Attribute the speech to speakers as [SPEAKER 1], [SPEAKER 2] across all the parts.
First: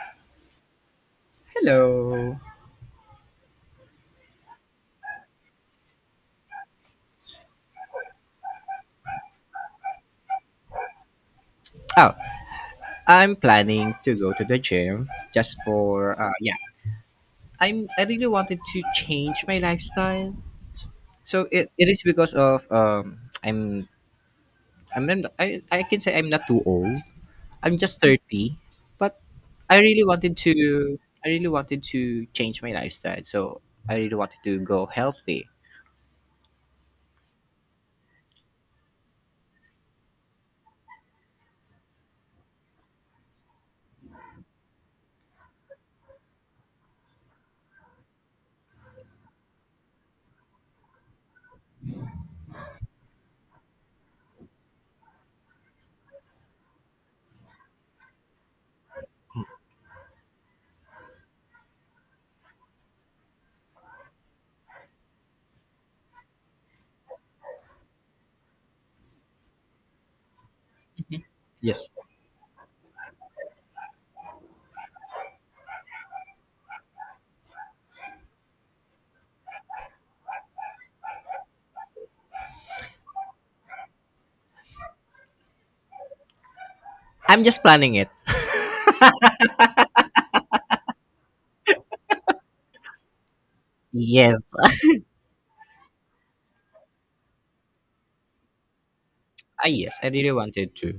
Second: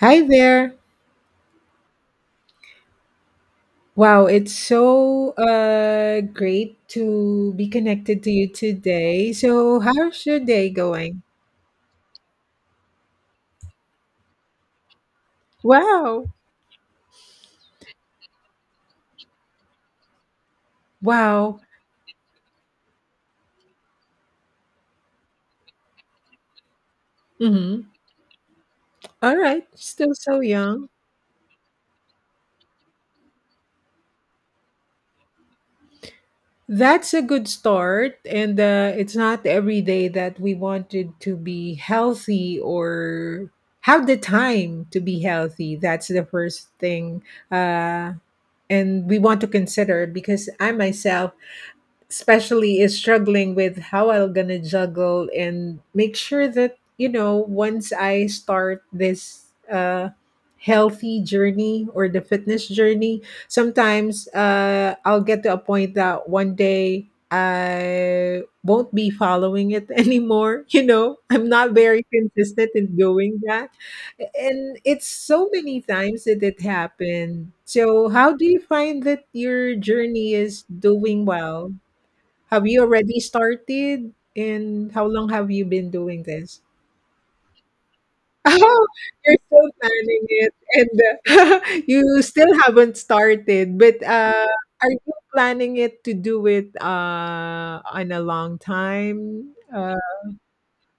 [SPEAKER 1] Hi there.
[SPEAKER 2] Hello.
[SPEAKER 1] Wow, it's so great to be connected to you today. So, how's your day going?
[SPEAKER 2] Oh, I'm planning to go to the gym just for
[SPEAKER 1] Wow.
[SPEAKER 2] yeah. I really wanted to change my lifestyle. So
[SPEAKER 1] Wow.
[SPEAKER 2] it is because of I'm I can say I'm not too old. I'm
[SPEAKER 1] Mm-hmm.
[SPEAKER 2] just 30, but
[SPEAKER 1] All right.
[SPEAKER 2] I really
[SPEAKER 1] Still
[SPEAKER 2] wanted
[SPEAKER 1] so young.
[SPEAKER 2] to I really wanted to change my lifestyle. So I really wanted to go healthy.
[SPEAKER 1] That's a good start. And it's not every day that we wanted to be healthy or have the time to be healthy. That's the first thing. Uh, and we want to consider because I myself especially is struggling with how I'm gonna juggle and make sure that you know once I start this healthy journey or the fitness journey. Sometimes I'll get to a point that one day I won't be following it anymore, you know. I'm not
[SPEAKER 2] Yes.
[SPEAKER 1] very consistent in doing that, and it's so many times that it happened. So how do you find that your journey is doing well? Have you already started? And how long have you been doing this?
[SPEAKER 2] I'm just planning it.
[SPEAKER 1] Oh, you're still planning it, and uh, you still haven't started, but,
[SPEAKER 2] Yes.
[SPEAKER 1] are you planning it to do it, on a long time?
[SPEAKER 2] Ah, yes. I really wanted to.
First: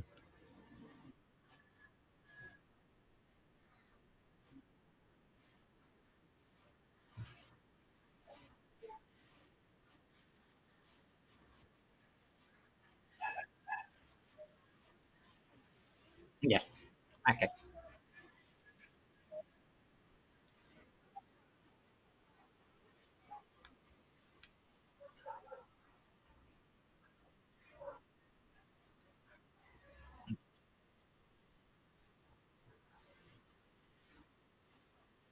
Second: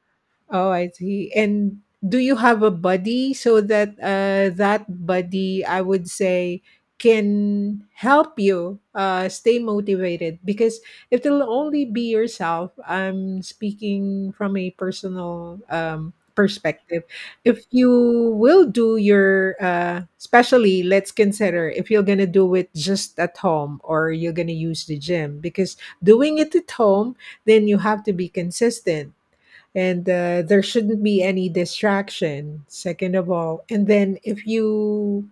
[SPEAKER 1] Oh, I see. And do you have a buddy so that that buddy, I would say, can help you stay motivated? Because if it'll only be yourself, I'm speaking from a personal
[SPEAKER 2] Yes.
[SPEAKER 1] perspective.
[SPEAKER 2] Okay.
[SPEAKER 1] If you will do your, especially let's consider if you're going to do it just at home or you're going to use the gym, because doing it at home, then you have to be consistent, and there shouldn't be any distraction, second of all. And then if you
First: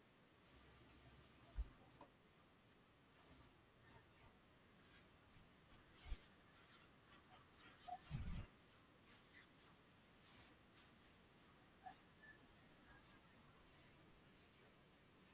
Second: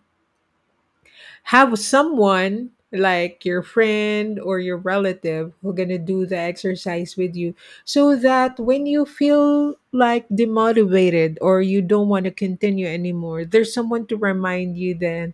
[SPEAKER 1] have someone like your friend or your relative who gonna do the exercise with you, so that when you feel like demotivated or you don't want to continue anymore, there's someone to remind you then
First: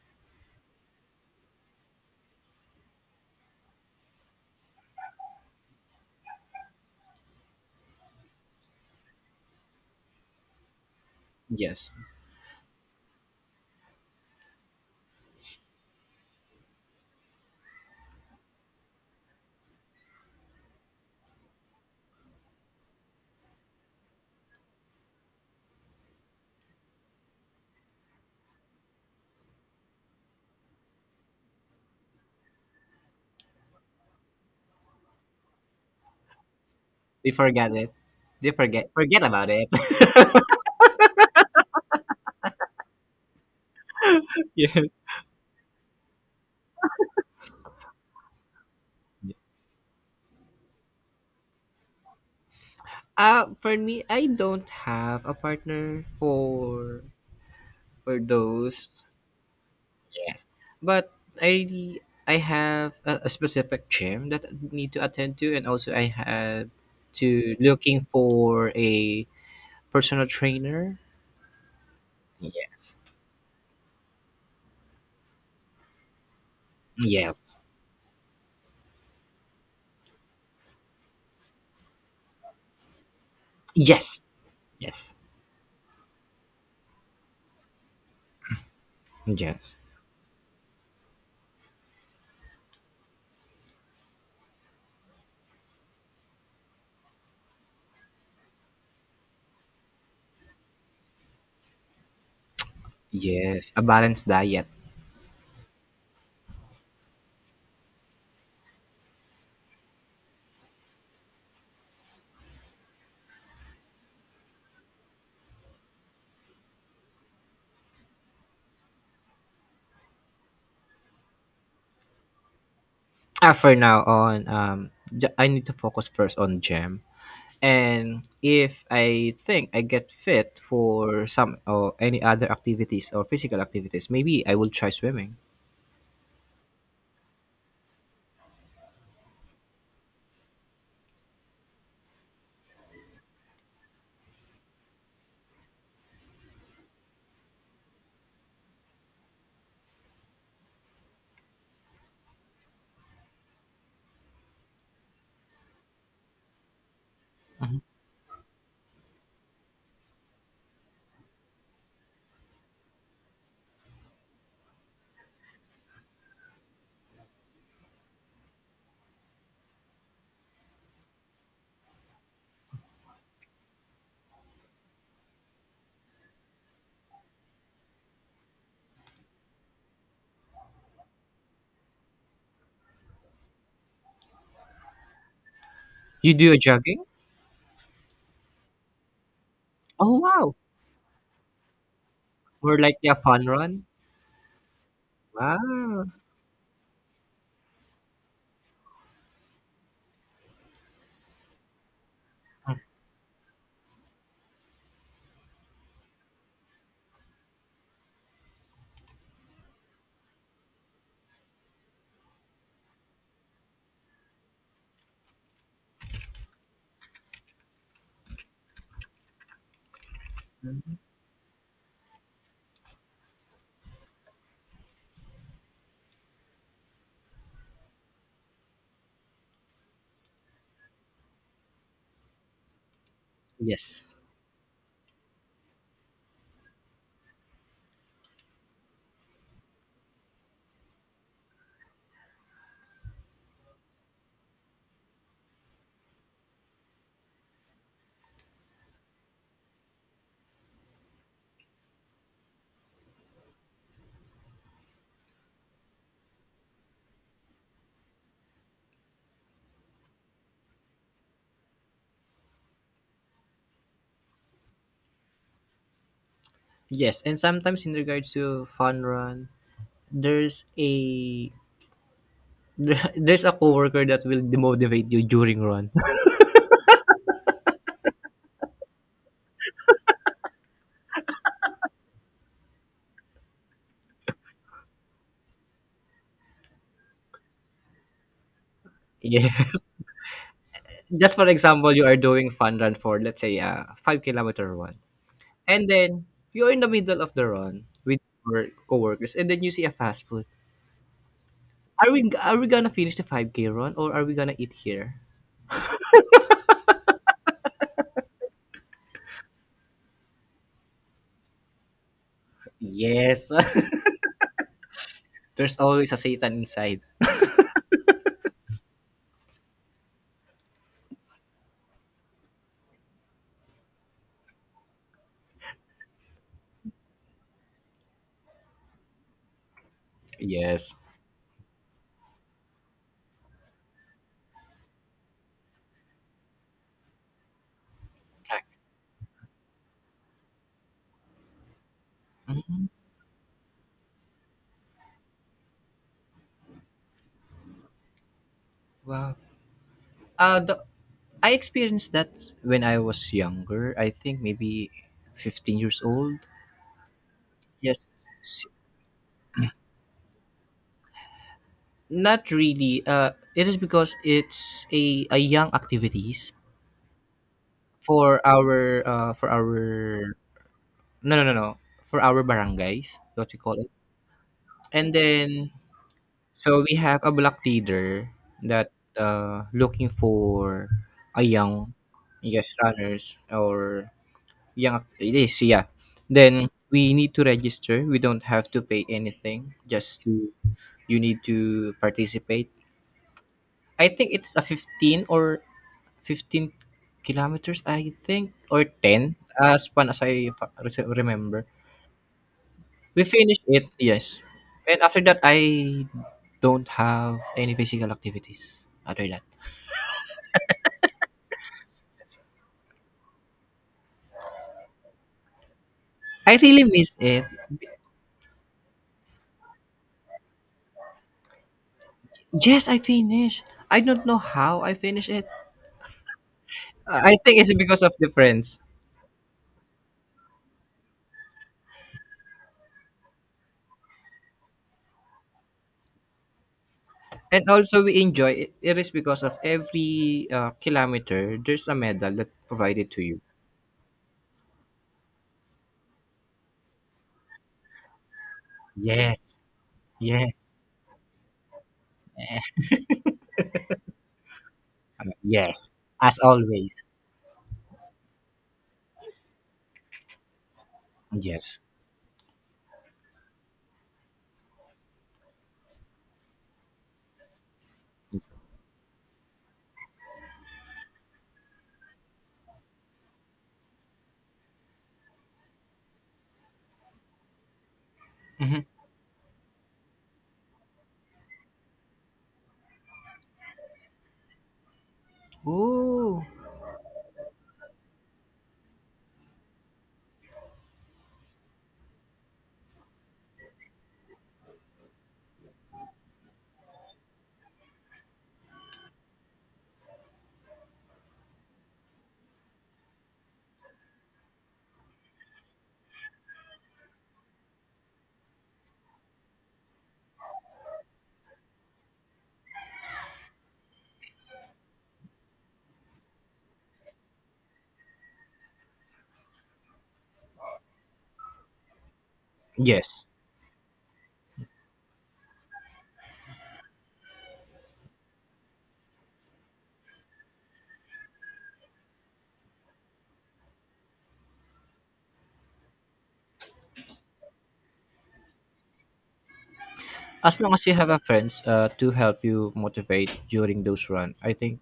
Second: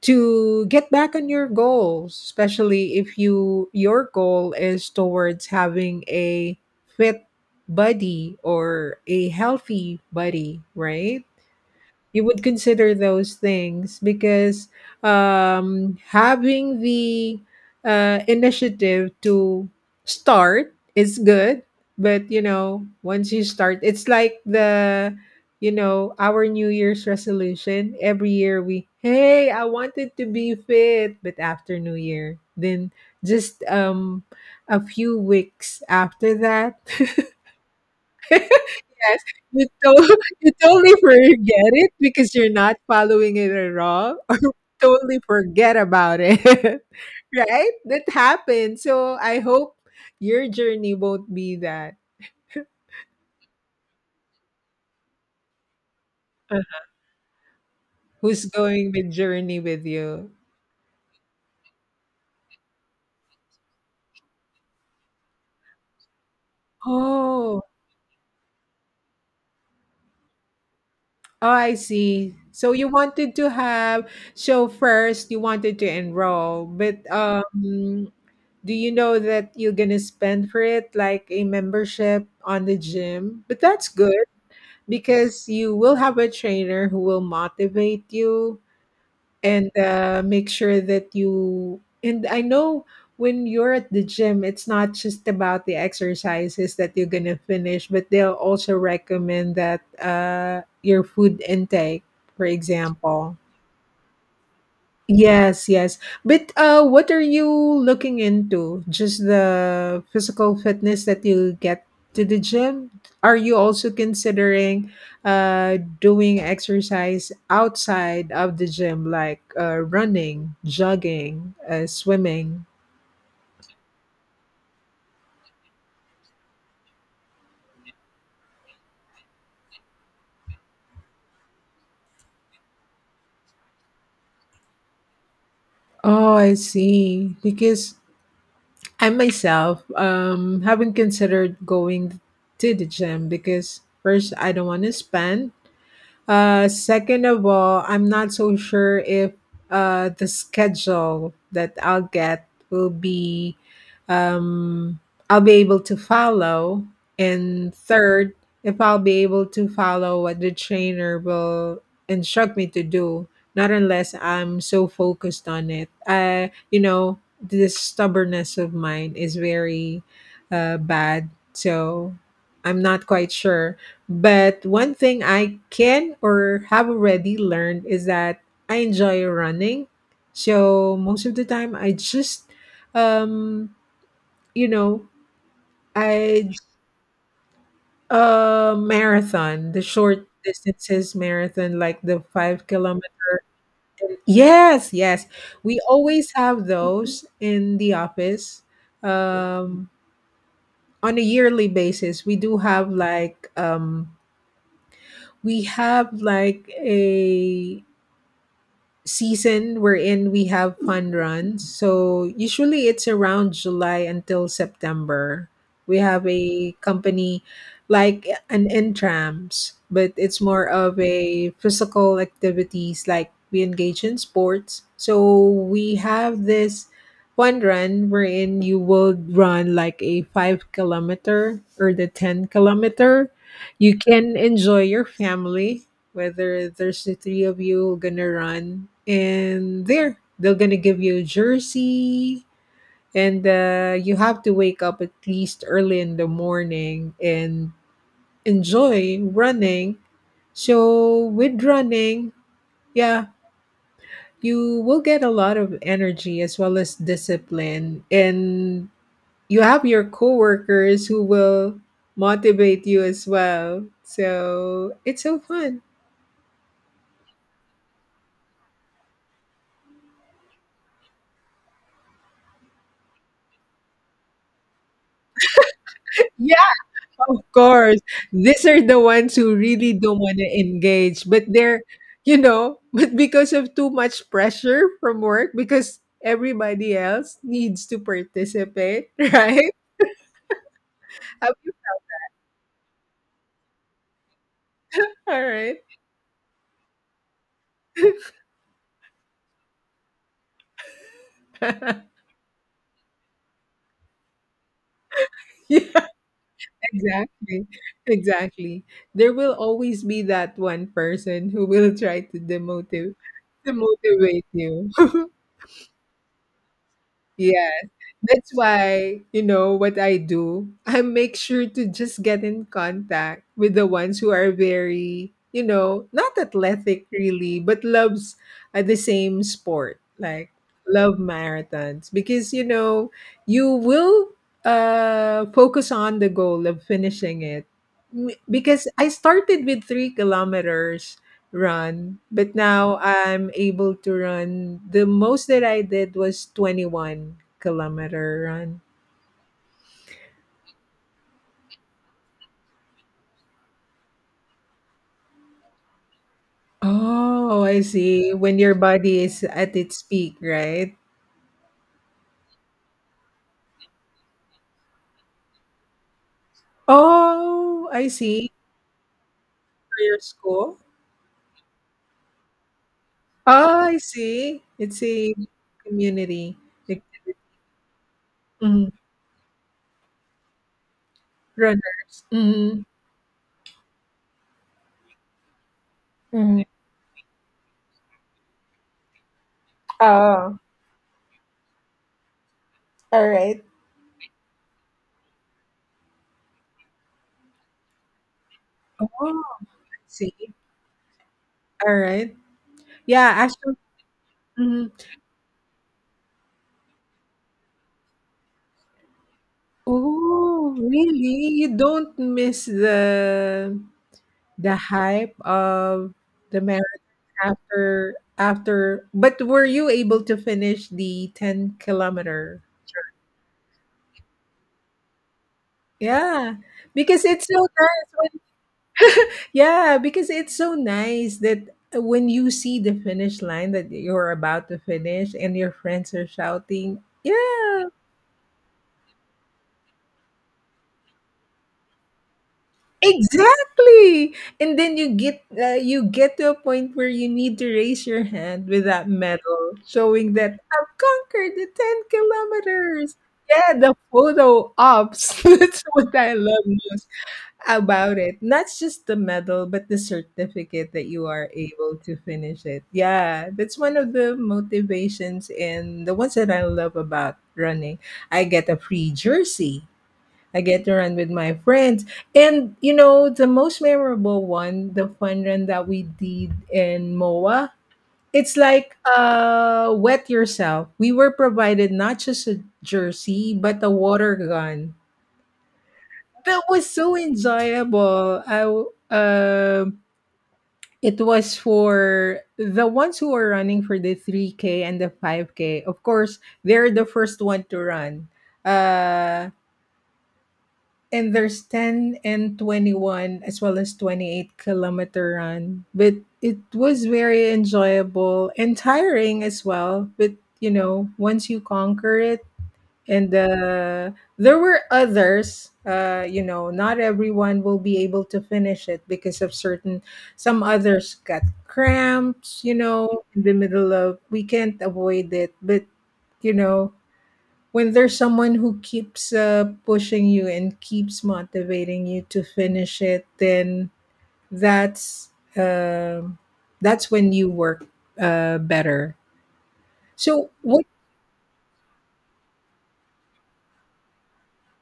[SPEAKER 1] to get back on your goals, especially if your goal is towards having a fit body or a healthy body, right?
[SPEAKER 2] Yes.
[SPEAKER 1] You would consider those things because having the initiative to start is good. But you know, once you start, it's like the, our New Year's resolution every year. We, hey, I wanted to be fit, but after New Year, then just a few weeks after that.
[SPEAKER 2] They forgot it. They forget
[SPEAKER 1] Yes,
[SPEAKER 2] forget about it.
[SPEAKER 1] you totally forget it because you're not following it at all, or
[SPEAKER 2] Yeah.
[SPEAKER 1] totally forget about it, right? That happens. So I hope your journey won't be that.
[SPEAKER 2] For me, I don't have a partner
[SPEAKER 1] Uh,
[SPEAKER 2] for
[SPEAKER 1] Who's going
[SPEAKER 2] those.
[SPEAKER 1] with journey with you?
[SPEAKER 2] Yes, but I have a specific gym that I need to attend to, and also I have to
[SPEAKER 1] Oh,
[SPEAKER 2] looking for a personal trainer.
[SPEAKER 1] oh, I see. So you
[SPEAKER 2] Yes,
[SPEAKER 1] wanted to have, so first you wanted to enroll, but
[SPEAKER 2] yes,
[SPEAKER 1] do you know that you're gonna spend for it like a membership on the gym? But that's good.
[SPEAKER 2] yes, yes,
[SPEAKER 1] Because you will have a trainer who will motivate you, and
[SPEAKER 2] yes,
[SPEAKER 1] make sure that you and I know, when you're at the gym, it's not just about the exercises that you're going to finish, but they'll also recommend that your food intake, for example.
[SPEAKER 2] yes. A balanced diet.
[SPEAKER 1] Yes, yes. But what are you looking into? Just the physical fitness that you get to the gym? Are you also considering doing exercise outside of the gym, like running, jogging, swimming?
[SPEAKER 2] Ah, for now on, I need to focus first on gym. And if I think I get fit for some or any other activities or physical activities, maybe I will try swimming.
[SPEAKER 1] Oh, I see. Because I myself haven't considered going to the gym because first, I don't want to spend. Second of all, I'm not so sure if the schedule that I'll get will be, um, I'll be able to follow. And
[SPEAKER 2] Mhm.
[SPEAKER 1] third, if I'll be able to follow what the trainer will instruct me to do, not unless I'm so focused on it. You know, this stubbornness of mine is very bad. So I'm not quite sure, but one thing I can or have already learned is that I enjoy running. So most of the time I just um you know,
[SPEAKER 2] You do
[SPEAKER 1] I
[SPEAKER 2] a jogging?
[SPEAKER 1] marathon, the
[SPEAKER 2] Oh
[SPEAKER 1] short
[SPEAKER 2] wow!
[SPEAKER 1] distances marathon like the 5
[SPEAKER 2] Or like
[SPEAKER 1] kilometer.
[SPEAKER 2] a fun run.
[SPEAKER 1] Yes, yes. We
[SPEAKER 2] Wow.
[SPEAKER 1] always have those in the office. Um on a yearly basis, we do have like we have like a season we're in, we have fun runs. So usually it's around July until September, we have a company like an intrams, but it's more of a physical activities, like we engage in sports. So we have this fun run wherein you will run like a 5 kilometer or the 10 kilometer. You
[SPEAKER 2] Yes.
[SPEAKER 1] can enjoy your family, whether there's the three of you gonna run, and there they're gonna give you a jersey. And you have to wake up at least early in the morning and enjoy running. So with running, yeah, you will get a lot of energy as well as discipline, and you have your coworkers who will motivate you as well. So it's so fun.
[SPEAKER 2] Yes, and sometimes in regards to fun run, there's a there's a coworker that will demotivate you during run.
[SPEAKER 1] Yeah, of course, these are the ones who really don't want to engage, but they're, you know, but because of too much pressure from work, because everybody else needs to participate,
[SPEAKER 2] Yeah.
[SPEAKER 1] right?
[SPEAKER 2] Just for
[SPEAKER 1] Am
[SPEAKER 2] example, you are doing fun run for let's say a 5 kilometer run,
[SPEAKER 1] All right.
[SPEAKER 2] and then you're in the middle of the run with your coworkers, and then you see a fast food. Are we gonna finish the 5K run or are we gonna eat here?
[SPEAKER 1] Yeah, exactly. Exactly. There will always be that one person who will try to
[SPEAKER 2] Yes,
[SPEAKER 1] demotivate you.
[SPEAKER 2] there's always a Satan inside.
[SPEAKER 1] Yeah. That's why, you know, what I do, I make sure to just get in contact with the ones who are very, you know, not athletic really, but loves the same sport, like
[SPEAKER 2] Yes.
[SPEAKER 1] love marathons because, you know, you will focus on the goal of finishing it. Because I started with 3 kilometers run, but now I'm able to run. The most that I did was 21-kilometer run.
[SPEAKER 2] Wow. Uh, the, I experienced that when I was younger. I think maybe 15 years old.
[SPEAKER 1] Oh, I
[SPEAKER 2] Yes.
[SPEAKER 1] see. When
[SPEAKER 2] S-
[SPEAKER 1] your body is at its peak, right?
[SPEAKER 2] Not really. It is because it's a young activities.
[SPEAKER 1] Oh, I see.
[SPEAKER 2] For
[SPEAKER 1] For your
[SPEAKER 2] our
[SPEAKER 1] school?
[SPEAKER 2] no, no, no, no, for our barangays, what we call
[SPEAKER 1] Oh,
[SPEAKER 2] it.
[SPEAKER 1] I see. It's
[SPEAKER 2] And
[SPEAKER 1] a
[SPEAKER 2] then,
[SPEAKER 1] community.
[SPEAKER 2] so we
[SPEAKER 1] Like,
[SPEAKER 2] have a block leader
[SPEAKER 1] mhm,
[SPEAKER 2] that, looking for a young,
[SPEAKER 1] runners.
[SPEAKER 2] yes,
[SPEAKER 1] Mm-hmm.
[SPEAKER 2] runners or young, it is, yeah.
[SPEAKER 1] Mm.
[SPEAKER 2] Then we need to register. We don't have to pay anything. Just to
[SPEAKER 1] Oh,
[SPEAKER 2] You need to participate.
[SPEAKER 1] all right.
[SPEAKER 2] I think it's a 15 or 15 kilometers, I think, or
[SPEAKER 1] Oh,
[SPEAKER 2] 10
[SPEAKER 1] I
[SPEAKER 2] as far as
[SPEAKER 1] see.
[SPEAKER 2] I remember.
[SPEAKER 1] All right.
[SPEAKER 2] We
[SPEAKER 1] Yeah,
[SPEAKER 2] finished
[SPEAKER 1] actually.
[SPEAKER 2] it, yes. And after that, I don't have any physical activities after that.
[SPEAKER 1] Oh, really? You don't miss the hype of
[SPEAKER 2] I
[SPEAKER 1] the
[SPEAKER 2] really
[SPEAKER 1] marathon
[SPEAKER 2] miss it.
[SPEAKER 1] after, but were you able to finish the 10 kilometer?
[SPEAKER 2] Yes, I finished. I don't know how I finished it.
[SPEAKER 1] Yeah, because
[SPEAKER 2] I
[SPEAKER 1] it's so
[SPEAKER 2] think it's because
[SPEAKER 1] nice
[SPEAKER 2] of
[SPEAKER 1] when,
[SPEAKER 2] the friends.
[SPEAKER 1] yeah, because it's so nice that when you see the finish line that you're about to finish and your friends are shouting,
[SPEAKER 2] And
[SPEAKER 1] yeah,
[SPEAKER 2] also, we enjoy it. It is because of every kilometer, there's a medal that provided to you.
[SPEAKER 1] exactly. And then you get to a point where you need to raise your hand with that
[SPEAKER 2] Yes,
[SPEAKER 1] medal showing
[SPEAKER 2] yes,
[SPEAKER 1] that I've conquered the 10 kilometers. Yeah, the photo ops. That's
[SPEAKER 2] yes.
[SPEAKER 1] what I
[SPEAKER 2] As
[SPEAKER 1] love
[SPEAKER 2] always.
[SPEAKER 1] most about it. Not just the medal, but the certificate that you are
[SPEAKER 2] Yes.
[SPEAKER 1] able to finish it. Yeah, that's one of the motivations and the ones that I love about running. I get a free jersey. I get to run with my friends. And you know, the most memorable one, the fun run that we did in MOA, it's
[SPEAKER 2] Mm-hmm.
[SPEAKER 1] like wet yourself. We were provided not just a jersey, but a water gun.
[SPEAKER 2] Ooh.
[SPEAKER 1] That was so enjoyable. It was for the ones who are running for the 3K and the 5K. Of course, they're the first one to run. Uh And there's 10 and 21 as well as 28-kilometer run. But it was very enjoyable and tiring as well. But you know, once you conquer it, and there were others, you know, not everyone will be able to finish it because of certain, some others got cramps, you know,
[SPEAKER 2] Yes.
[SPEAKER 1] in the middle of, we can't avoid it. But you know, when there's someone who keeps pushing you and keeps motivating you to finish it, then that's um that's when you work better. So
[SPEAKER 2] As long
[SPEAKER 1] what,
[SPEAKER 2] as you have a friends to help you motivate during those run, I think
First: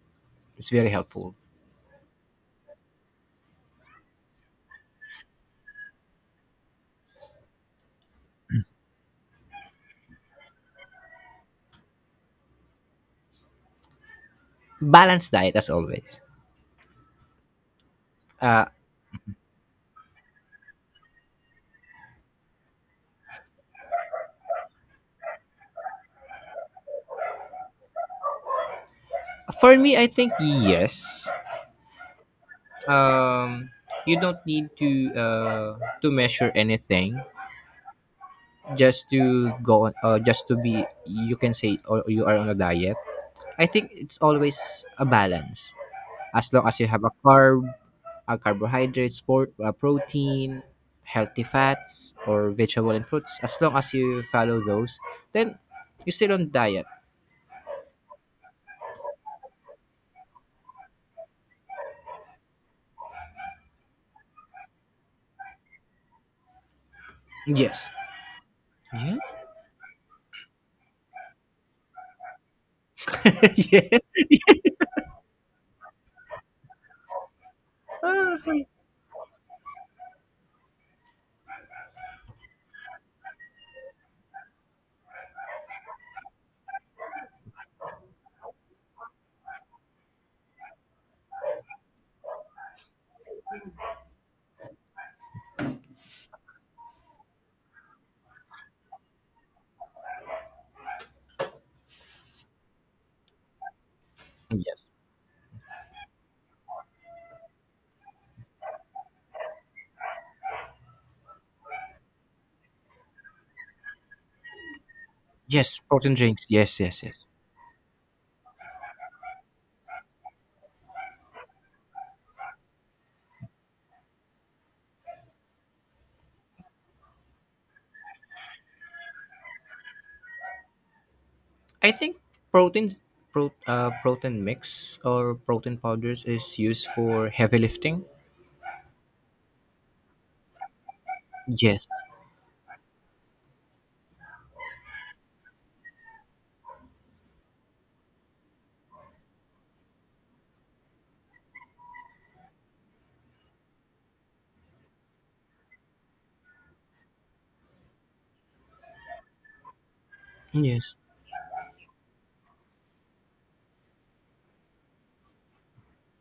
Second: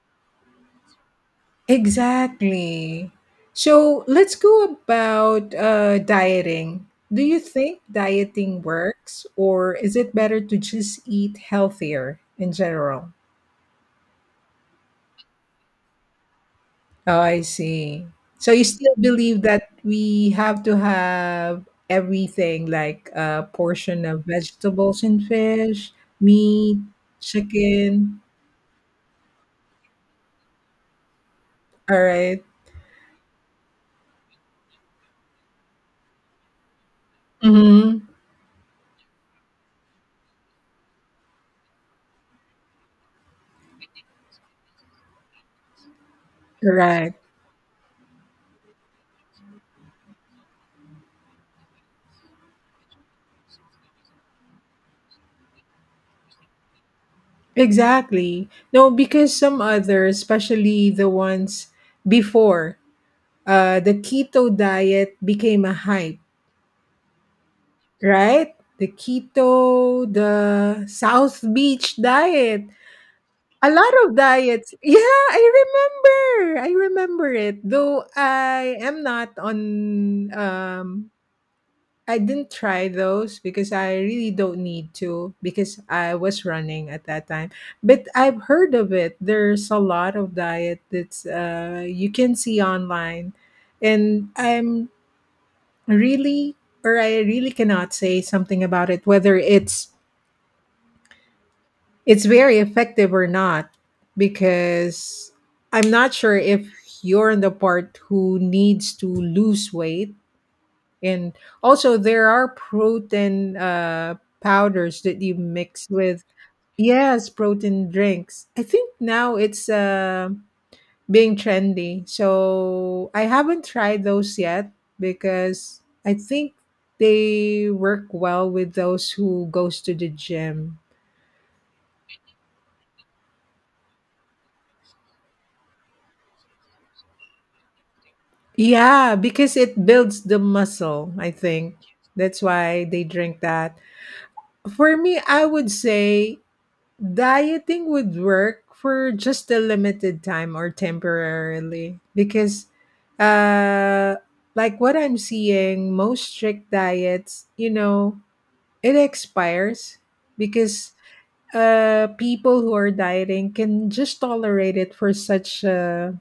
[SPEAKER 2] it's very helpful.
[SPEAKER 1] exactly. So let's go about dieting. Do you think dieting works, or is it better to just eat healthier in general?
[SPEAKER 2] Balanced diet, as always.
[SPEAKER 1] Oh, I see. So you
[SPEAKER 2] uh,
[SPEAKER 1] still believe that we have to have everything like a portion of vegetables and fish, meat, chicken.
[SPEAKER 2] for me, I think yes.
[SPEAKER 1] All right.
[SPEAKER 2] um, you don't need to measure anything.
[SPEAKER 1] Mm-hmm.
[SPEAKER 2] Just to go on, just to be, you can say, or you are on a diet. I think it's always a balance, as long as you have a
[SPEAKER 1] Correct.
[SPEAKER 2] carbohydrates, protein, healthy fats, or vegetable and fruits. As long as you follow those, then you're still on diet.
[SPEAKER 1] Exactly. No, because some others, especially the ones before, the keto diet became a hype,
[SPEAKER 2] Yes.
[SPEAKER 1] right? The
[SPEAKER 2] Yeah.
[SPEAKER 1] keto, the South Beach diet. A lot
[SPEAKER 2] Yeah.
[SPEAKER 1] of diets. Yeah, I remember. I remember it. Though
[SPEAKER 2] Ah, okay.
[SPEAKER 1] I am not on I didn't try those because I really don't need to because I was running at that time. But I've heard of it. There's a lot of diet that's you can see online, and really I really cannot say something about it whether it's very effective or not
[SPEAKER 2] Yes.
[SPEAKER 1] because I'm not sure if you're the part who needs to lose weight. And also, there are protein powders that you
[SPEAKER 2] Yes.
[SPEAKER 1] mix
[SPEAKER 2] Protein
[SPEAKER 1] with,
[SPEAKER 2] drinks. Yes. Yes. Yes.
[SPEAKER 1] yes, protein drinks. I think now it's being trendy. So I haven't tried those yet because I think they work well with those who goes to the gym.
[SPEAKER 2] I think protein, protein mix or protein powders is used for heavy lifting.
[SPEAKER 1] Yeah, because it builds the muscle, I think.
[SPEAKER 2] Yes.
[SPEAKER 1] That's why they drink that. For me, I would say dieting would work for just a limited time or temporarily because uh like what I'm seeing, most strict diets, you know, it expires
[SPEAKER 2] Yes.
[SPEAKER 1] because people who are dieting can just tolerate it for such a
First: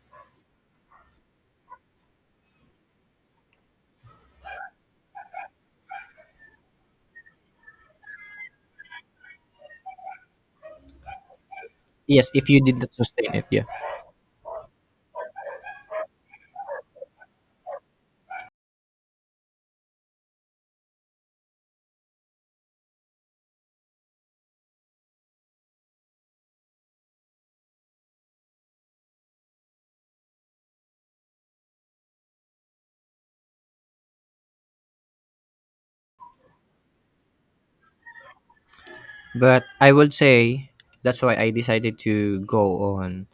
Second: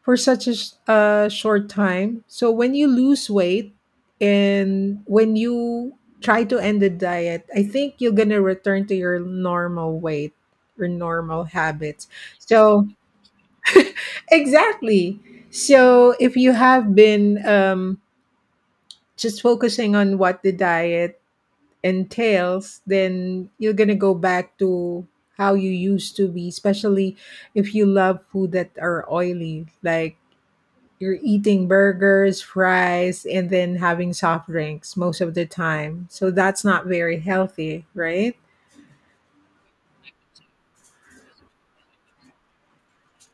[SPEAKER 1] short time. So when you lose weight and when you try to end the diet, I think you're gonna return to your normal weight, your normal habits.
[SPEAKER 2] Yes. If you did
[SPEAKER 1] So
[SPEAKER 2] not sustain it, yeah.
[SPEAKER 1] exactly. So if you have been just focusing on what the diet entails, then you're gonna go back to how you used to be, especially if you love food that are oily, like you're eating burgers, fries, and then having soft drinks most of the time. So that's not very healthy, right?
[SPEAKER 2] But I would say that's why I decided to go on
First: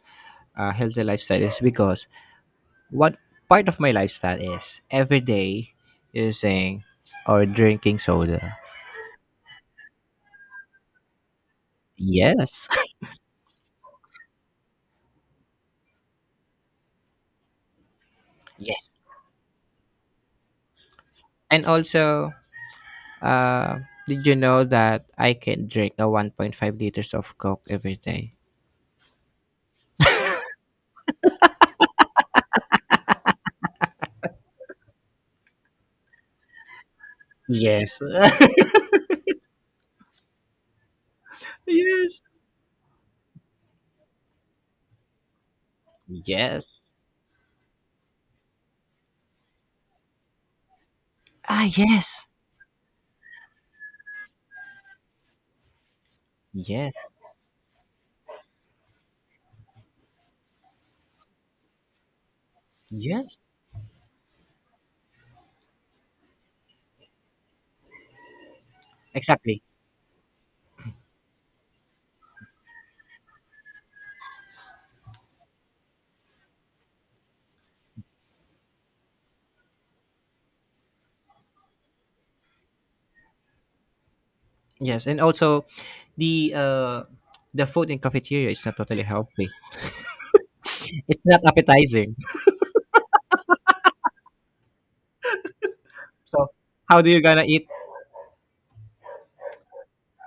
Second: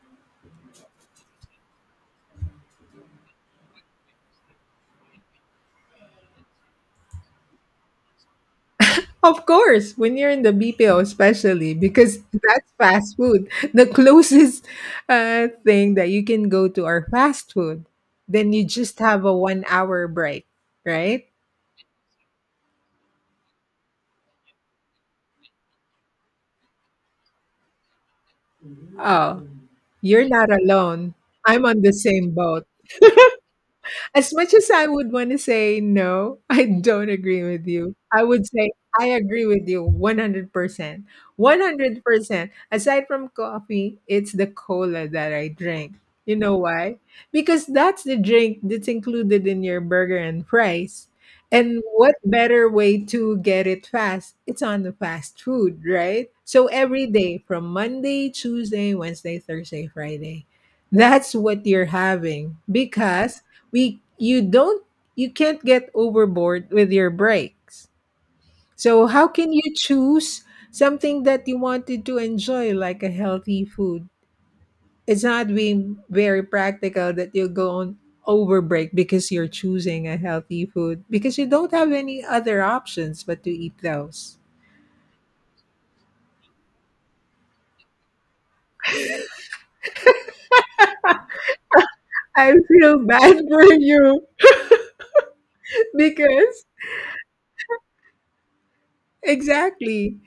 [SPEAKER 2] healthy lifestyle, is because what part of my lifestyle is every day using or drinking soda.
[SPEAKER 1] Of course, when you're in the BPO, especially because
[SPEAKER 2] Yes.
[SPEAKER 1] that's fast food. The closest thing that you can go to are fast food. Then you
[SPEAKER 2] Yes.
[SPEAKER 1] just have a 1 hour break, right?
[SPEAKER 2] And also, uh, did you know that I can drink a 1.5 liters of Coke every day?
[SPEAKER 1] Oh, you're not alone. I'm on the same boat. As much as I would want to say no, I don't agree with you.
[SPEAKER 2] Yes.
[SPEAKER 1] I would say I agree with you 100%.
[SPEAKER 2] Yes.
[SPEAKER 1] 100%. Aside from coffee, it's the cola that I drink. You know
[SPEAKER 2] Yes.
[SPEAKER 1] why? Because that's the drink that's included in your burger and fries.
[SPEAKER 2] Ah,
[SPEAKER 1] And what
[SPEAKER 2] yes.
[SPEAKER 1] better way to get it fast? It's on the fast food, right? So
[SPEAKER 2] Yes.
[SPEAKER 1] every day from Monday, Tuesday, Wednesday, Thursday, Friday, that's what you're having
[SPEAKER 2] Yes.
[SPEAKER 1] because we you don't, you can't get overboard with your breaks, so how can
[SPEAKER 2] Exactly.
[SPEAKER 1] you choose something that you wanted to enjoy like a healthy food? It's not being very practical that you go on over break because you're choosing a healthy food, because you don't have any other options but to eat those.
[SPEAKER 2] Yes. And also, the uh, the food in cafeteria is not totally healthy. It's not appetizing.
[SPEAKER 1] I feel bad for you
[SPEAKER 2] So
[SPEAKER 1] because
[SPEAKER 2] how do you gonna eat?
[SPEAKER 1] exactly.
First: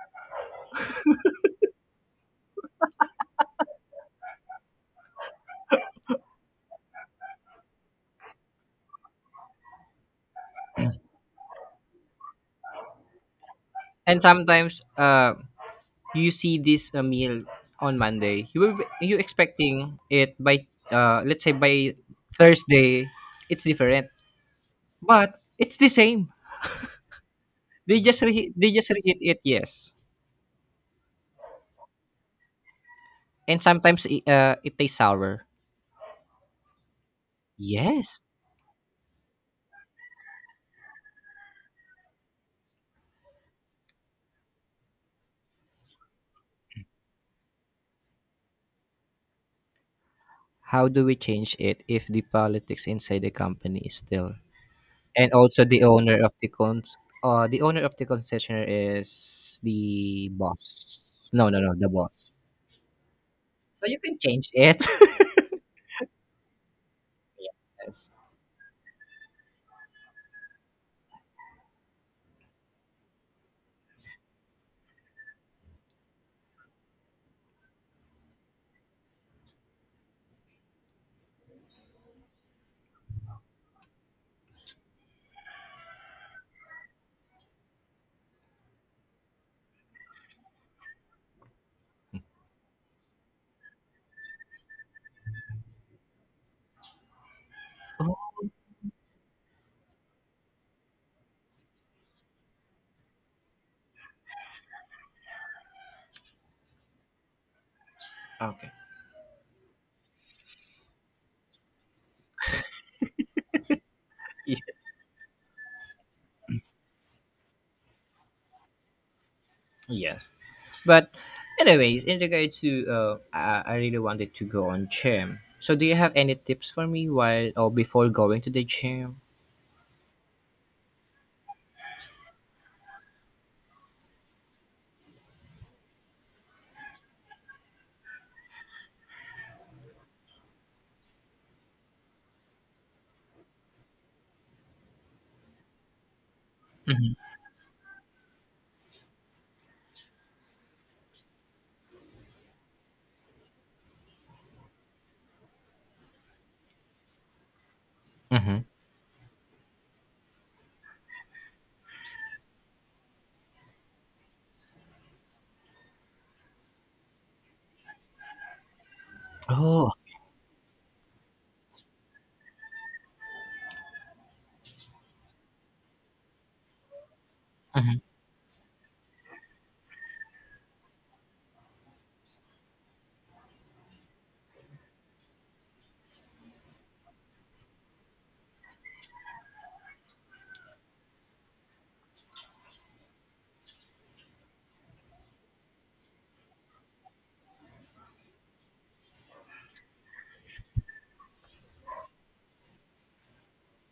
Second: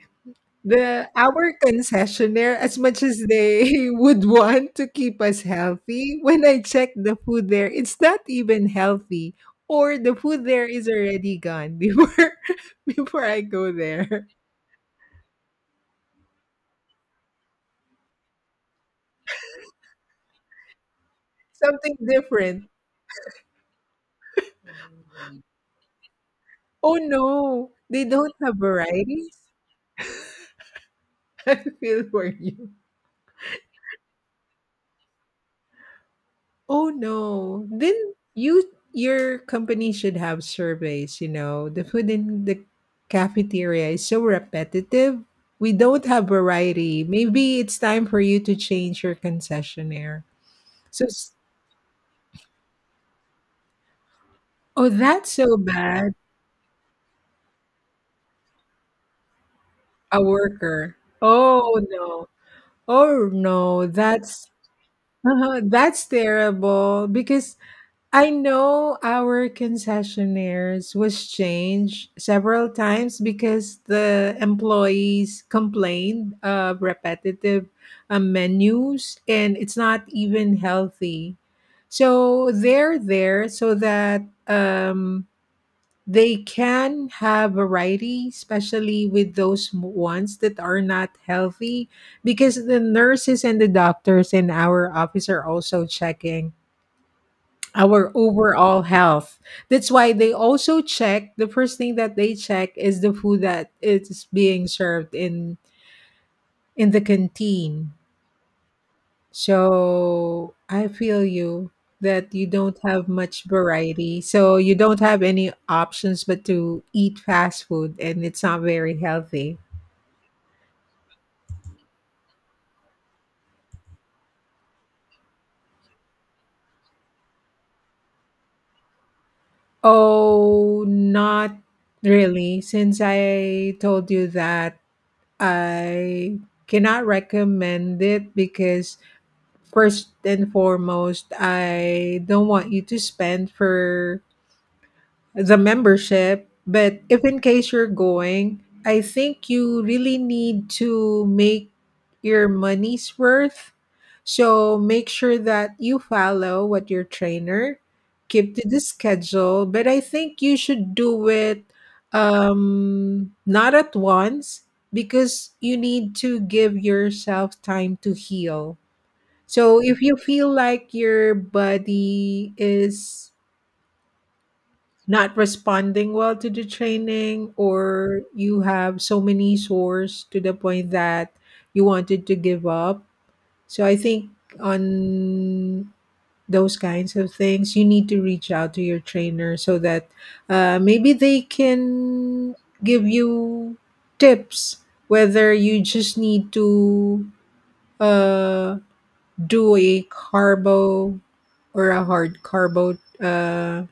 [SPEAKER 1] The Our concessionaire, as much as they would want to keep us healthy, when I check the food there, it's not even healthy. Or the food there is already gone before I go
[SPEAKER 2] And
[SPEAKER 1] there.
[SPEAKER 2] sometimes, you see this meal on Monday. You expecting it by let's say
[SPEAKER 1] Something
[SPEAKER 2] by
[SPEAKER 1] different.
[SPEAKER 2] Thursday, it's different, but it's the same.
[SPEAKER 1] Oh no,
[SPEAKER 2] They
[SPEAKER 1] they
[SPEAKER 2] just
[SPEAKER 1] don't
[SPEAKER 2] re-
[SPEAKER 1] have
[SPEAKER 2] they just reheat
[SPEAKER 1] varieties.
[SPEAKER 2] it. Yes,
[SPEAKER 1] I feel for you.
[SPEAKER 2] and sometimes it tastes sour.
[SPEAKER 1] Oh no. Then
[SPEAKER 2] Yes.
[SPEAKER 1] your company should have surveys, you know. The food in the cafeteria is so repetitive. We don't have variety. Maybe it's time for you to change your concessionaire.
[SPEAKER 2] How do
[SPEAKER 1] So
[SPEAKER 2] we
[SPEAKER 1] s-
[SPEAKER 2] change it if the politics inside the company is still,
[SPEAKER 1] oh, that's
[SPEAKER 2] and
[SPEAKER 1] so
[SPEAKER 2] also the
[SPEAKER 1] bad.
[SPEAKER 2] owner of the concessionaire is
[SPEAKER 1] A
[SPEAKER 2] the
[SPEAKER 1] worker.
[SPEAKER 2] boss. No, no, no,
[SPEAKER 1] Oh
[SPEAKER 2] the
[SPEAKER 1] no.
[SPEAKER 2] boss.
[SPEAKER 1] Oh no.
[SPEAKER 2] So you can
[SPEAKER 1] That's
[SPEAKER 2] change it.
[SPEAKER 1] that's terrible because
[SPEAKER 2] Yes.
[SPEAKER 1] I know our concessionaires was changed several times because the employees complained of repetitive menus, and it's not even healthy. So they're there so that they can have variety, especially with those ones that are not healthy, because the nurses and the doctors in our office are also checking our
[SPEAKER 2] Oh.
[SPEAKER 1] overall health. That's why they also check, the first thing that they check is the food that is being served in the canteen.
[SPEAKER 2] Okay.
[SPEAKER 1] So I feel you that you don't have much variety. So
[SPEAKER 2] Ye-
[SPEAKER 1] you don't have any options but to eat fast food, and it's not very healthy.
[SPEAKER 2] Yes. But anyways, in regard to I really wanted to go on gym. So do you have any tips for me while or before going to the gym?
[SPEAKER 1] Oh, not really. Since I told you that, I cannot recommend it because, first and foremost, I don't want you to spend for the membership. But if in case you're going, I think you really need to make your money's worth. So make sure that you follow what your trainer, keep
[SPEAKER 2] Mm-hmm.
[SPEAKER 1] to the schedule. But I think you should do it not at once because you need to give yourself time to heal. So
[SPEAKER 2] Oh.
[SPEAKER 1] if you feel like your body is not responding well to the training
[SPEAKER 2] Mhm.
[SPEAKER 1] or you have so many sores to the point that you wanted to give up, so I think on those kinds of things you need to reach out to your trainer so that maybe they can give you tips whether you just need to uh, do a carbo or a hard carbo, uh,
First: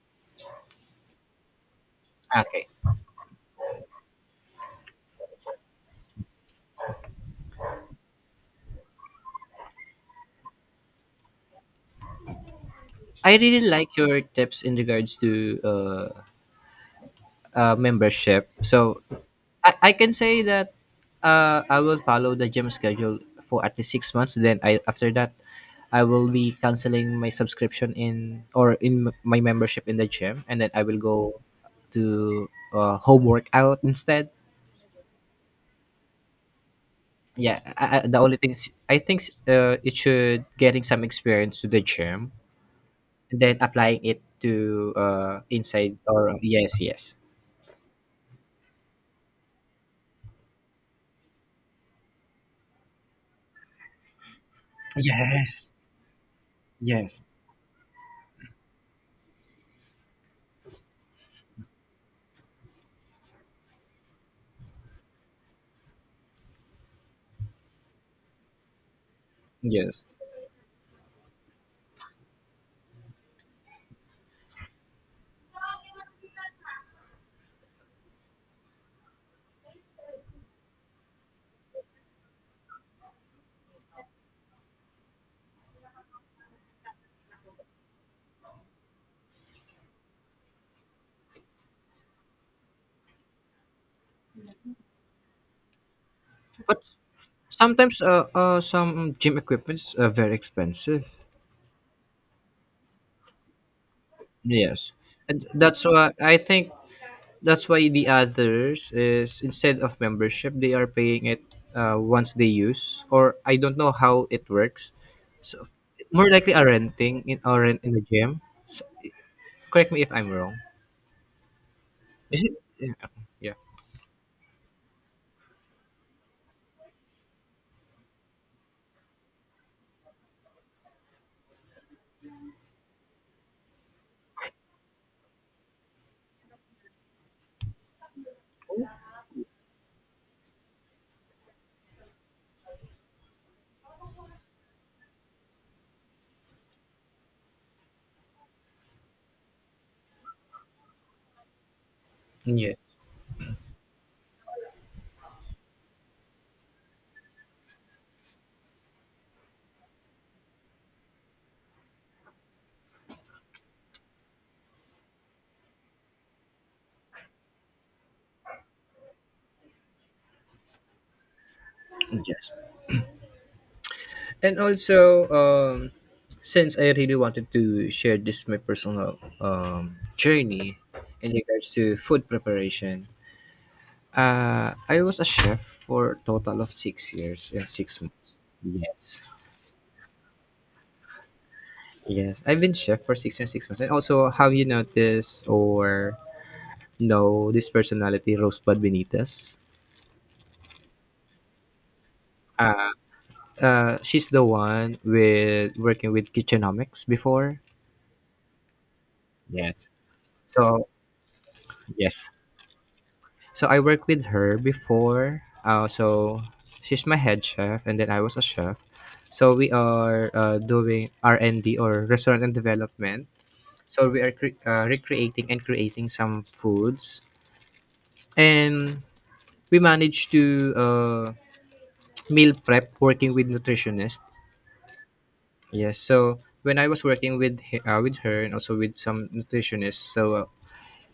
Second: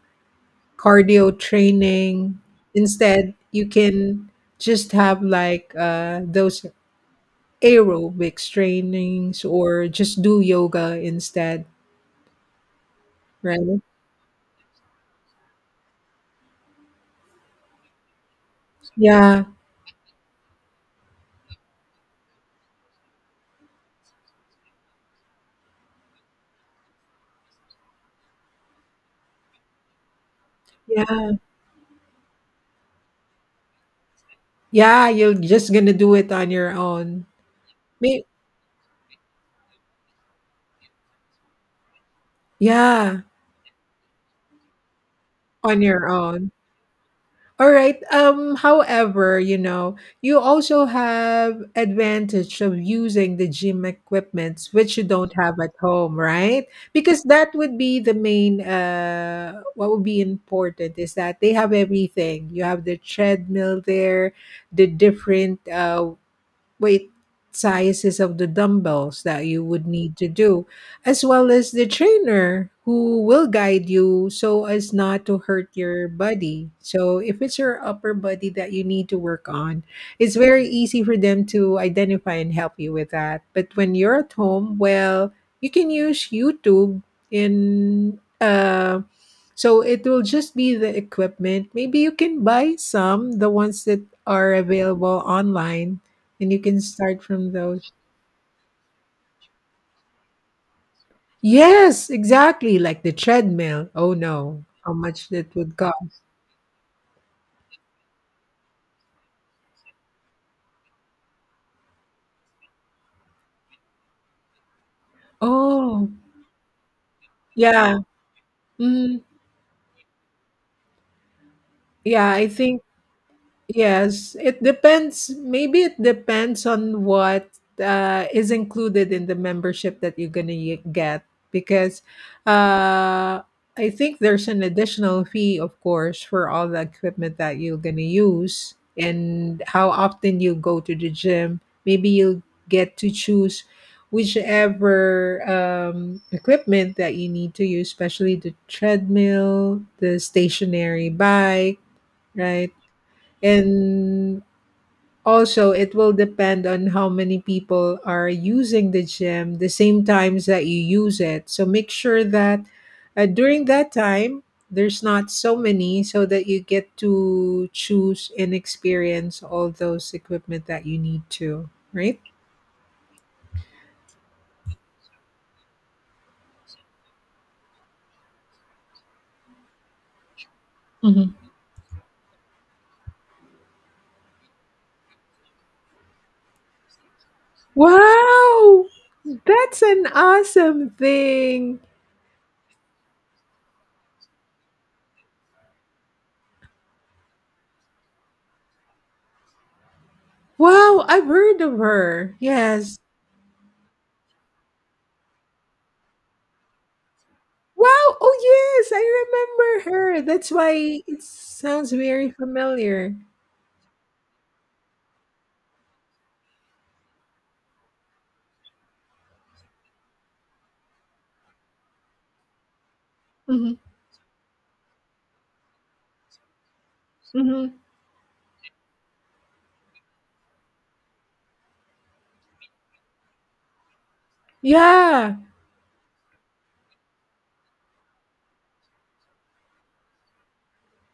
[SPEAKER 1] cardio training.
[SPEAKER 2] Okay.
[SPEAKER 1] Instead, you can just have like those aerobics trainings or just do yoga instead,
[SPEAKER 2] I really
[SPEAKER 1] right?
[SPEAKER 2] like your tips in regards to membership. So
[SPEAKER 1] Yeah,
[SPEAKER 2] I can say that I will follow the gym schedule for at least 6 months. Then I after that, I will be canceling my subscription in or in my membership in the gym, and then I will
[SPEAKER 1] yeah,
[SPEAKER 2] go to home workout instead.
[SPEAKER 1] yeah. You're just gonna do it on your own.
[SPEAKER 2] Yeah, I, the
[SPEAKER 1] May-
[SPEAKER 2] only thing is- I think it should getting some experience to the gym,
[SPEAKER 1] Yeah,
[SPEAKER 2] and then applying it to
[SPEAKER 1] on
[SPEAKER 2] inside
[SPEAKER 1] your
[SPEAKER 2] or
[SPEAKER 1] own.
[SPEAKER 2] yes, yes,
[SPEAKER 1] All right. However, you know, you also have advantage of using the gym equipments which you don't have at
[SPEAKER 2] yes.
[SPEAKER 1] home, right? Because
[SPEAKER 2] Yes.
[SPEAKER 1] that would be the main, what would be important is that they have everything. You have the treadmill there, the different weight sizes of the dumbbells that you would
[SPEAKER 2] Yes.
[SPEAKER 1] need to do, as well as the trainer who will guide you so as not to hurt your body. So, if it's your upper body that you need to work on, it's very easy for them to identify and help you with that. But when you're at home, well, you can use YouTube in. So it will just be the equipment. Maybe you can buy some, the ones that are available online, and you can
[SPEAKER 2] But
[SPEAKER 1] start from those.
[SPEAKER 2] sometimes, some gym equipments are very expensive.
[SPEAKER 1] Yes, exactly. Like the treadmill. Oh no,
[SPEAKER 2] Yes,
[SPEAKER 1] how much
[SPEAKER 2] and
[SPEAKER 1] that would
[SPEAKER 2] that's
[SPEAKER 1] cost.
[SPEAKER 2] why I think that's why the others is instead of membership, they are paying it once they use, or I don't know how it works. So
[SPEAKER 1] Oh,
[SPEAKER 2] more likely are rent in
[SPEAKER 1] yeah.
[SPEAKER 2] the gym. So,
[SPEAKER 1] Mm,
[SPEAKER 2] correct me if I'm wrong.
[SPEAKER 1] yeah,
[SPEAKER 2] Is
[SPEAKER 1] I
[SPEAKER 2] it?
[SPEAKER 1] think
[SPEAKER 2] Yeah. Yeah.
[SPEAKER 1] yes, it depends. Maybe it depends on what is included in the membership that you're going to get because uh, I think there's an additional fee, of course, for all the equipment that you're going to use and how often you go to the gym. Maybe you get to choose whichever equipment that you need to use, especially the treadmill, the stationary bike, right?
[SPEAKER 2] Yes.
[SPEAKER 1] And also, it will depend on how many people are using the gym the same times that you use it. So make sure that during that time, there's not so many so that you get to choose and experience all those equipment that you need to, right?
[SPEAKER 2] Yes. And also, since I really wanted to share this my personal journey in
[SPEAKER 1] Mhm.
[SPEAKER 2] regards to food preparation, I was a chef for a total of 6 years and 6 months.
[SPEAKER 1] Wow,
[SPEAKER 2] Yes.
[SPEAKER 1] that's an awesome thing.
[SPEAKER 2] Yes, I've been chef for 6 years and 6 months. And also, have you noticed or know this personality Rosebud Benitez?
[SPEAKER 1] Wow, I've heard of her.
[SPEAKER 2] uh,
[SPEAKER 1] Yes.
[SPEAKER 2] she's the one with working with Kitchenomics before.
[SPEAKER 1] Wow! Oh yes, I
[SPEAKER 2] Yes.
[SPEAKER 1] remember her. That's
[SPEAKER 2] So
[SPEAKER 1] why it sounds
[SPEAKER 2] yes.
[SPEAKER 1] very familiar.
[SPEAKER 2] So I worked with her before. So she's my head chef, and then I was a chef. So we are doing R and D or restaurant and development.
[SPEAKER 1] Mhm,
[SPEAKER 2] So we are recreating and creating some foods,
[SPEAKER 1] mhm.
[SPEAKER 2] and we managed to meal prep working with nutritionist.
[SPEAKER 1] Yeah.
[SPEAKER 2] Yes. So when I was working with with her and also with some nutritionists, so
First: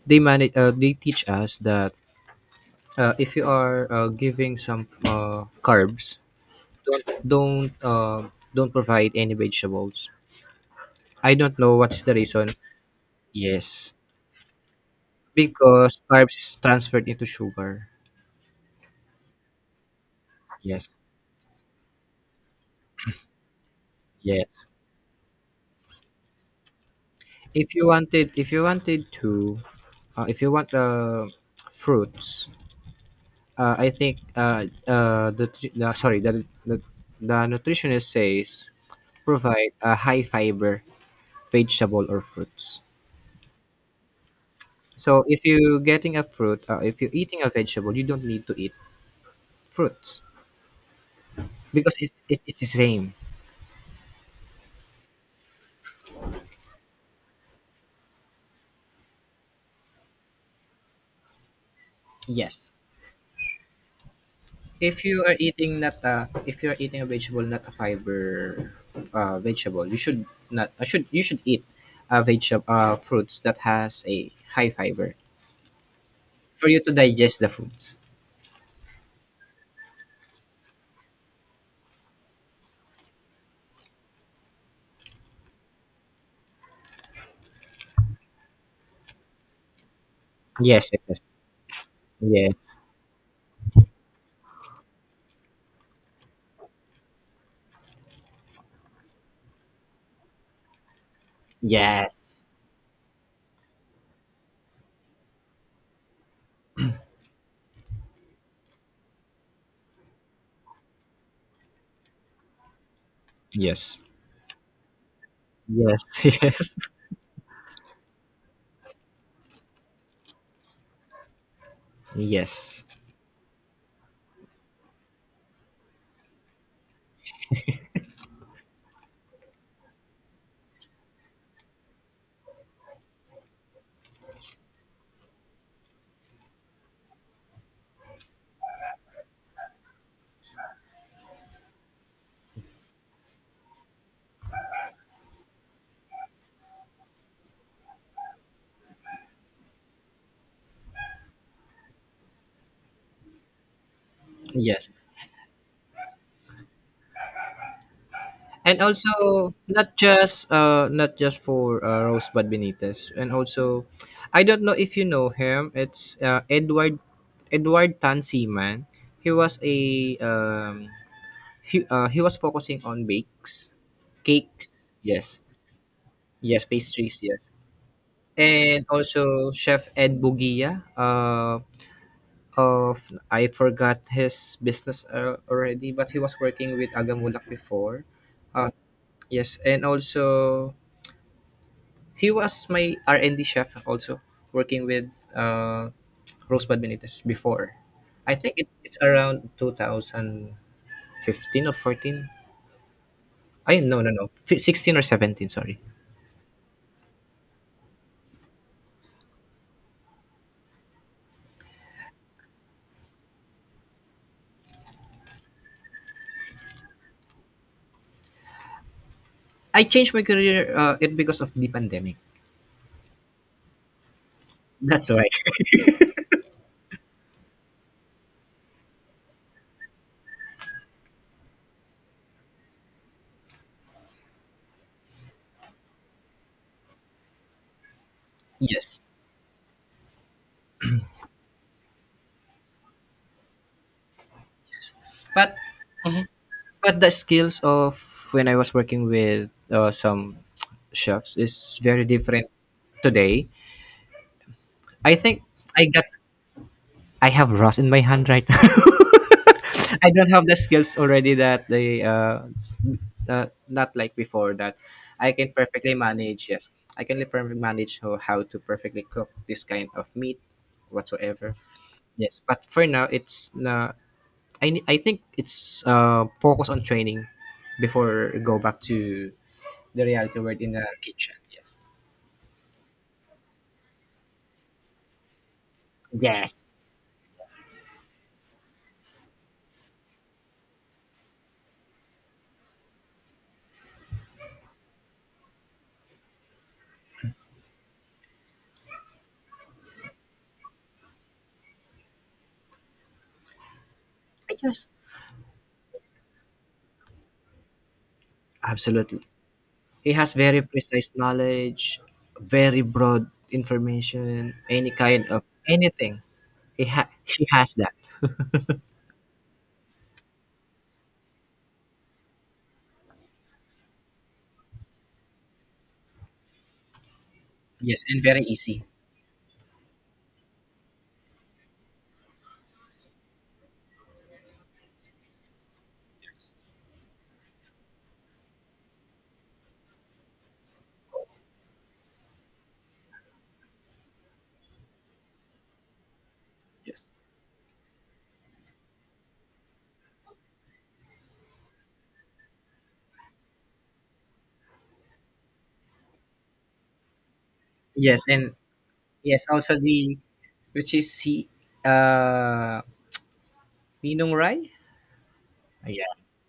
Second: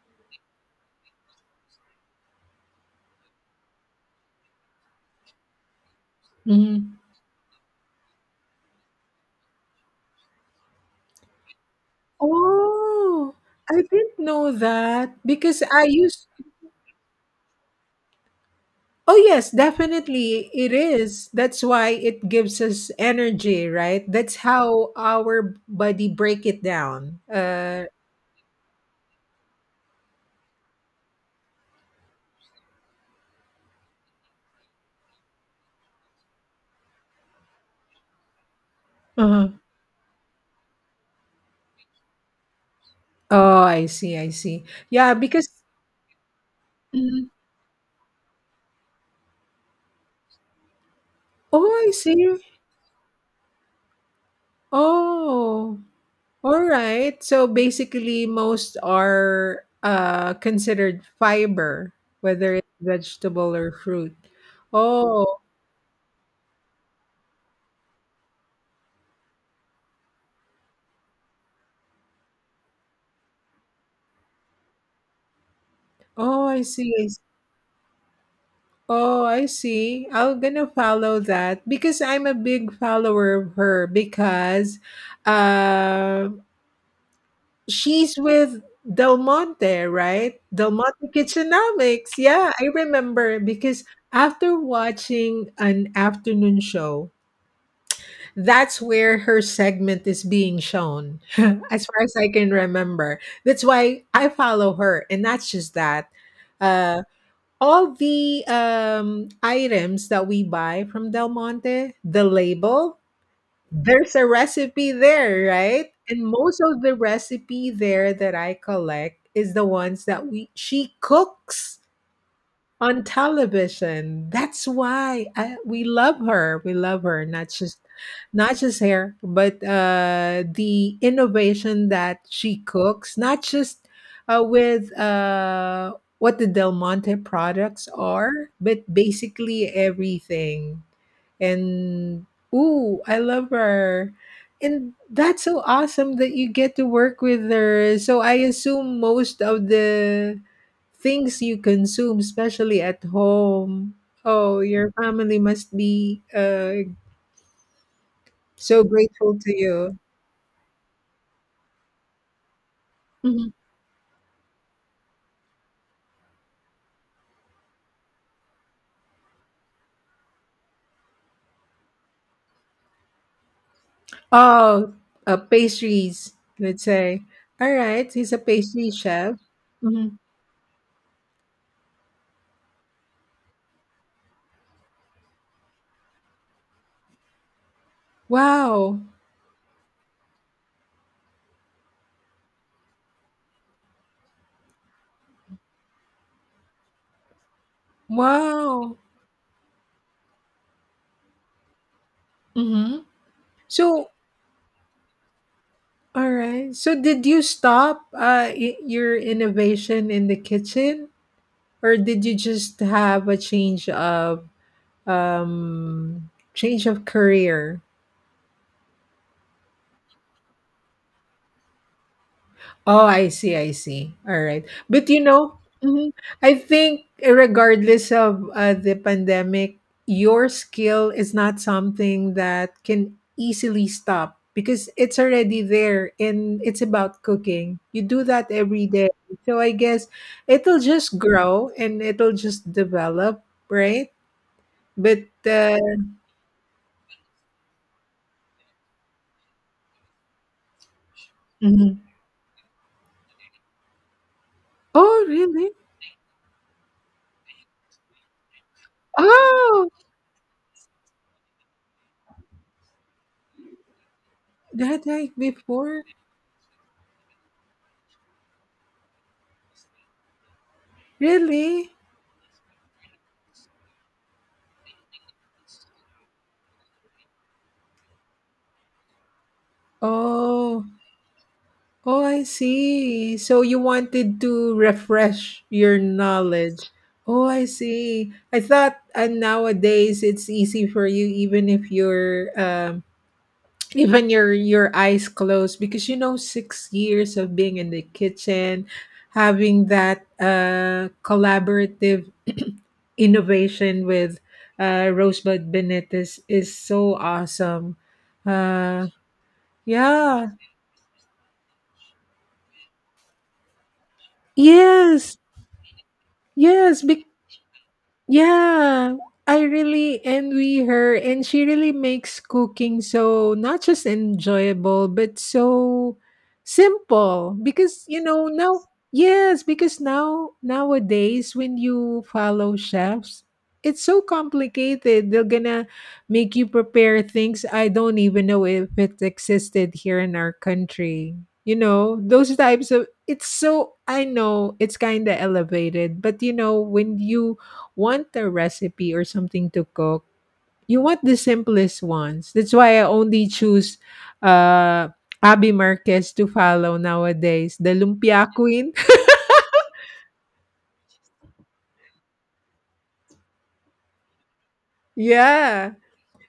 [SPEAKER 2] they teach us that if you are giving some carbs,
[SPEAKER 1] Mhm.
[SPEAKER 2] don't don't uh, don't provide any vegetables. I don't know what's the reason.
[SPEAKER 1] Oh, I
[SPEAKER 2] Yes,
[SPEAKER 1] didn't know that because I
[SPEAKER 2] because
[SPEAKER 1] used.
[SPEAKER 2] carbs is transferred into sugar.
[SPEAKER 1] Oh yes, definitely it
[SPEAKER 2] Yes,
[SPEAKER 1] is. That's why it gives us energy, right? That's
[SPEAKER 2] yes.
[SPEAKER 1] how our body break it down.
[SPEAKER 2] If you wanted, if you wanted to, if you want fruits, I think the, tr- the sorry the nutritionist says,
[SPEAKER 1] Uh-huh.
[SPEAKER 2] provide a high fiber vegetable or fruits.
[SPEAKER 1] Oh, I see, I see. Yeah,
[SPEAKER 2] So if
[SPEAKER 1] because
[SPEAKER 2] you getting a fruit, if you're
[SPEAKER 1] mhm.
[SPEAKER 2] eating a vegetable, you don't need to eat fruits.
[SPEAKER 1] Oh, I
[SPEAKER 2] Because it,
[SPEAKER 1] see.
[SPEAKER 2] it it's the same.
[SPEAKER 1] Oh. Alright, so basically most are considered fiber, whether it's
[SPEAKER 2] Yes.
[SPEAKER 1] vegetable or fruit. Oh,
[SPEAKER 2] If you are eating a vegetable, not a fiber vegetable, you should not I should you should eat a veg fruits that has a high fiber
[SPEAKER 1] oh, I
[SPEAKER 2] for you
[SPEAKER 1] see.
[SPEAKER 2] to
[SPEAKER 1] I see.
[SPEAKER 2] digest the foods.
[SPEAKER 1] Oh, I see. I'm gonna follow that because I'm a big follower of her because uh, she's with Del Monte, right? Del
[SPEAKER 2] Yes.
[SPEAKER 1] Monte Kitchenomics. Yeah, I
[SPEAKER 2] Yes.
[SPEAKER 1] remember because after watching an afternoon show, that's where her segment is being shown as far as I
[SPEAKER 2] Yes.
[SPEAKER 1] can remember. That's why I follow her. And that's just that, uh all the items that we buy from Del Monte, the label,
[SPEAKER 2] Yes.
[SPEAKER 1] there's a recipe there, right? And
[SPEAKER 2] Yes.
[SPEAKER 1] most
[SPEAKER 2] Yes.
[SPEAKER 1] of the recipe there that I collect is the ones that we she cooks
[SPEAKER 2] Yes.
[SPEAKER 1] on television. That's why we love her. We love her, not just not just her, but the innovation that she cooks, not just with what the Del Monte products are, but basically everything. And ooh, I love her. And that's so awesome that you get to work with her. So I assume most of the things you consume, especially at home, oh,
[SPEAKER 2] Yes.
[SPEAKER 1] your
[SPEAKER 2] Yes.
[SPEAKER 1] family must be
[SPEAKER 2] And
[SPEAKER 1] so grateful
[SPEAKER 2] also,
[SPEAKER 1] to
[SPEAKER 2] not
[SPEAKER 1] you.
[SPEAKER 2] just uh not just for Rosebud Benitez. And
[SPEAKER 1] Mhm.
[SPEAKER 2] also, I don't know if you know him, it's Edward Tan Seaman. He was a um he, uh, he was focusing on bakes, cakes,
[SPEAKER 1] Oh,
[SPEAKER 2] yes,
[SPEAKER 1] pastries,
[SPEAKER 2] yes,
[SPEAKER 1] let's
[SPEAKER 2] pastries,
[SPEAKER 1] say.
[SPEAKER 2] yes.
[SPEAKER 1] All right, he's a
[SPEAKER 2] And
[SPEAKER 1] pastry chef.
[SPEAKER 2] also, Chef
[SPEAKER 1] Mhm.
[SPEAKER 2] Ed Bugia, of, I forgot his business already, but he was working with Agamulak before. uh,
[SPEAKER 1] Wow.
[SPEAKER 2] yes. And also, he was my R&D chef also, working with uh, Rosebud Benitez before. I think it,
[SPEAKER 1] Wow.
[SPEAKER 2] it's around 2015 or 14.
[SPEAKER 1] Hmm.
[SPEAKER 2] I, no,
[SPEAKER 1] So
[SPEAKER 2] no, no, 16 or 17. Sorry.
[SPEAKER 1] all right. So did you stop your innovation in the kitchen, or did you just have a um change of career?
[SPEAKER 2] I changed my career it because of the pandemic.
[SPEAKER 1] Oh, I see, I see. All right. But
[SPEAKER 2] That's
[SPEAKER 1] you
[SPEAKER 2] why.
[SPEAKER 1] know, mhm, I think regardless of the pandemic, your skill is not something that can easily stop because it's already there and it's about cooking. You do that every
[SPEAKER 2] Yes,
[SPEAKER 1] day. So I guess it'll just grow and it'll just develop, right? But
[SPEAKER 2] but mhm. But the skills of when I was working with some chefs is
[SPEAKER 1] mhm.
[SPEAKER 2] very different today. I
[SPEAKER 1] Oh,
[SPEAKER 2] think
[SPEAKER 1] really?
[SPEAKER 2] I got I have rust in my hand right now.
[SPEAKER 1] Oh,
[SPEAKER 2] I don't have the skills already that not like before that
[SPEAKER 1] that like
[SPEAKER 2] I can perfectly
[SPEAKER 1] before?
[SPEAKER 2] manage. Yes, I can perfectly manage how to perfectly cook this kind of meat whatsoever.
[SPEAKER 1] Really?
[SPEAKER 2] Yes, but for now, it's na I ne- I think it's focus on training before go back to the reality world in
[SPEAKER 1] Oh,
[SPEAKER 2] the kitchen. Yes.
[SPEAKER 1] oh, I see. So you wanted to refresh your
[SPEAKER 2] Yes.
[SPEAKER 1] knowledge. Oh, I see. I thought nowadays it's easy for you even if you're even your eyes closed because you know 6 years of being in the kitchen, having that collaborative innovation with
[SPEAKER 2] I just
[SPEAKER 1] Rosebud Benitez is so awesome. Uh
[SPEAKER 2] absolutely He has
[SPEAKER 1] yeah.
[SPEAKER 2] very precise knowledge, very broad information, any kind
[SPEAKER 1] Yes.
[SPEAKER 2] of anything. He
[SPEAKER 1] Yes,
[SPEAKER 2] ha-
[SPEAKER 1] because
[SPEAKER 2] he has that.
[SPEAKER 1] yeah, I really envy her, and she really makes cooking so not just enjoyable, but so simple. Because
[SPEAKER 2] Yes,
[SPEAKER 1] you
[SPEAKER 2] and very
[SPEAKER 1] know now,
[SPEAKER 2] easy.
[SPEAKER 1] yes, because now nowadays when you follow chefs, it's so complicated. They're gonna make you prepare things I don't even know if it existed here in our country. You know those types of. It's so, I know it's kind of elevated, but you know
[SPEAKER 2] Yes.
[SPEAKER 1] when you want a recipe or something to cook, you want the simplest ones. That's why I only choose uh Abby Marquez to follow nowadays, the
[SPEAKER 2] Yes,
[SPEAKER 1] lumpia
[SPEAKER 2] and
[SPEAKER 1] queen.
[SPEAKER 2] yes, also the, which is he, uh Ninong Rai?
[SPEAKER 1] Yeah.
[SPEAKER 2] Yeah.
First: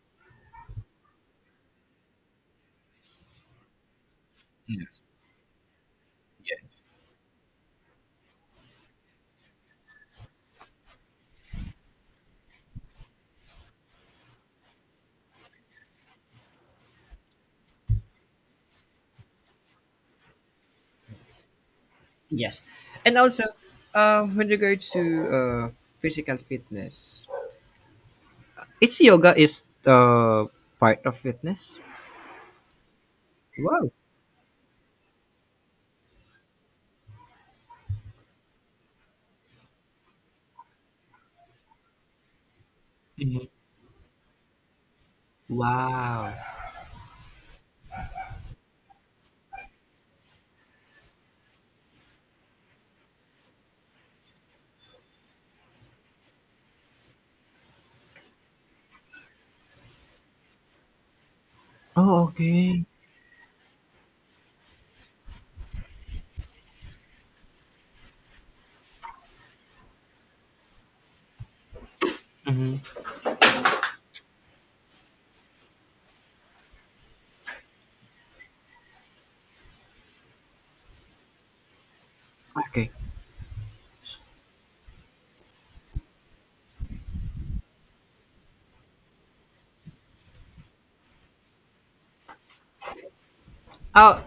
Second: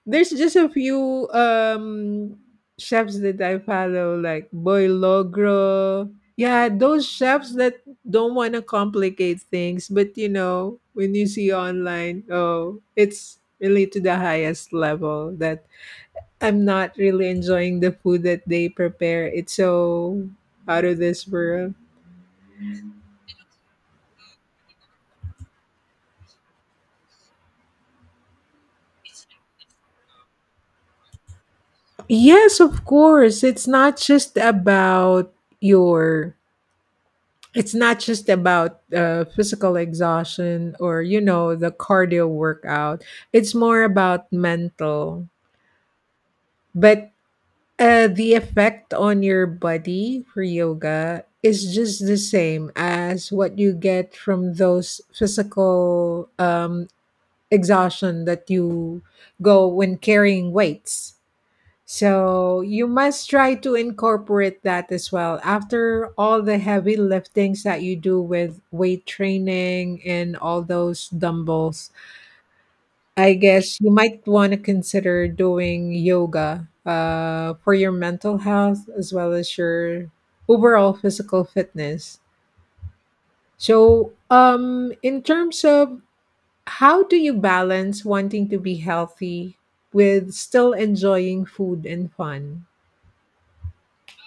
[SPEAKER 1] There's just a few chefs that I follow like Boy
[SPEAKER 2] Yes.
[SPEAKER 1] Logro. Yeah,
[SPEAKER 2] Yes.
[SPEAKER 1] those chefs that don't want to complicate things, but you know, when you see online, oh, it's really to the highest level that I'm not really enjoying the food that they prepare. It's so out of this world.
[SPEAKER 2] Yes. And also, with regards to uh physical fitness. Is yoga is part of fitness?
[SPEAKER 1] Yes, of course. It's
[SPEAKER 2] Wow.
[SPEAKER 1] not just about your, it's not just about physical exhaustion or you know the cardio workout.
[SPEAKER 2] Mhm.
[SPEAKER 1] It's more about mental.
[SPEAKER 2] Wow.
[SPEAKER 1] But the effect on your body for yoga is just the same as what you get from those physical exhaustion that you go when carrying weights.
[SPEAKER 2] Oh,
[SPEAKER 1] So
[SPEAKER 2] okay.
[SPEAKER 1] you must try to incorporate that as well. After all the heavy liftings that you do with weight training and all those dumbbells,
[SPEAKER 2] Mm-hmm.
[SPEAKER 1] I guess you might want to consider doing yoga for your mental health as well as your overall physical fitness.
[SPEAKER 2] Okay.
[SPEAKER 1] So, in terms of how do you balance wanting to be healthy with still enjoying food and fun?
[SPEAKER 2] Uh,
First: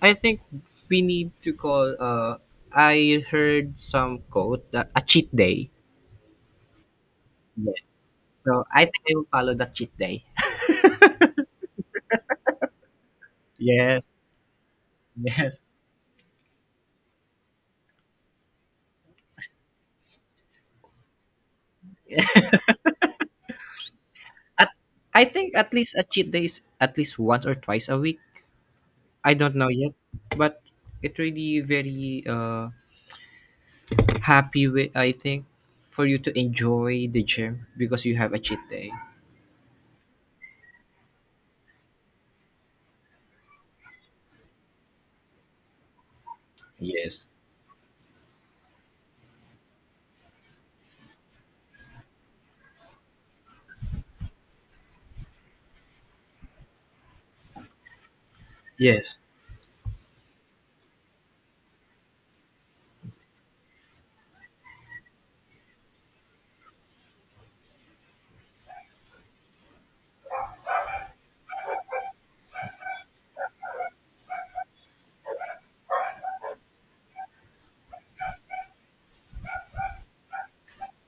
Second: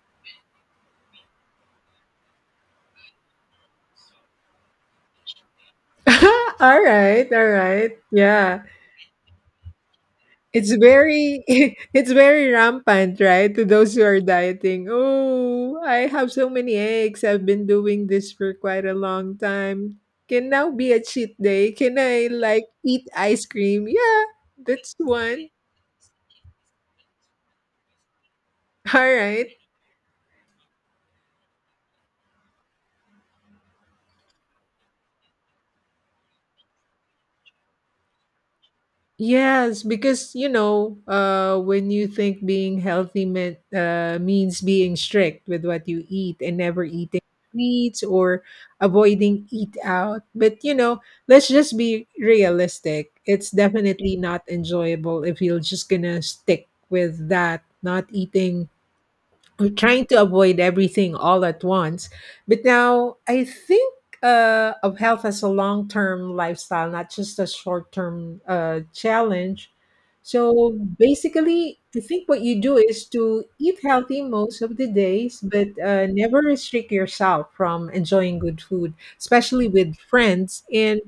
[SPEAKER 2] I think we need to call. I heard some quote that a cheat day.
[SPEAKER 1] All right, all
[SPEAKER 2] Yeah.
[SPEAKER 1] right. Yeah.
[SPEAKER 2] So I think I will follow that cheat day.
[SPEAKER 1] It's very it's very rampant, right? To those who
[SPEAKER 2] Yes,
[SPEAKER 1] are dieting.
[SPEAKER 2] yes.
[SPEAKER 1] Oh, I have so many eggs. I've been doing this for quite a long time. Can now be a cheat day. Can I like eat ice cream? Yeah,
[SPEAKER 2] At,
[SPEAKER 1] that's
[SPEAKER 2] I
[SPEAKER 1] one.
[SPEAKER 2] think at least a cheat day is at least once or twice a week.
[SPEAKER 1] All
[SPEAKER 2] I
[SPEAKER 1] right.
[SPEAKER 2] don't know yet, but it really very happy with, I think, for you to enjoy the gym because you have a cheat day.
[SPEAKER 1] Yes, because when you think being healthy meant means being strict with what you eat and never eating
[SPEAKER 2] Yes.
[SPEAKER 1] sweets or avoiding eat out. But you know, let's just be realistic. It's definitely not enjoyable if you're just gonna stick with that, not eating
[SPEAKER 2] Yes.
[SPEAKER 1] we're trying to avoid everything all at once. But now I think of health as a long term lifestyle, not just a short term challenge. So basically, I think what you do is to eat healthy most of the days, but never restrict yourself from enjoying good food, especially with friends and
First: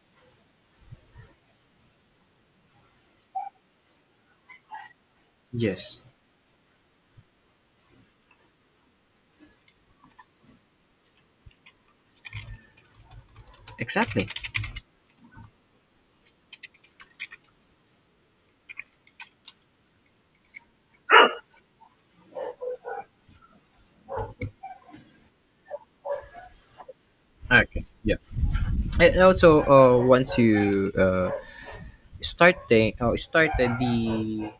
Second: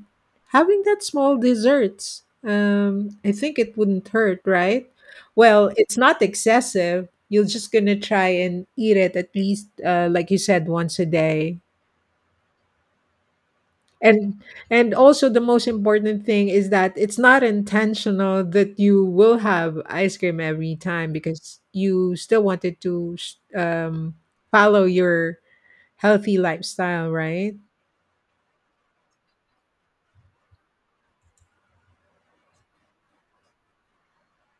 [SPEAKER 1] having that small desserts. I think it wouldn't hurt, right? Well, it's
[SPEAKER 2] Yes.
[SPEAKER 1] not excessive, you're just gonna try and eat it at least like you said once a day
[SPEAKER 2] Exactly.
[SPEAKER 1] and also the most important thing is that it's not intentional that you will have ice cream every time because you still wanted to follow your healthy lifestyle, right?
[SPEAKER 2] Okay. Yeah. And also, once you started the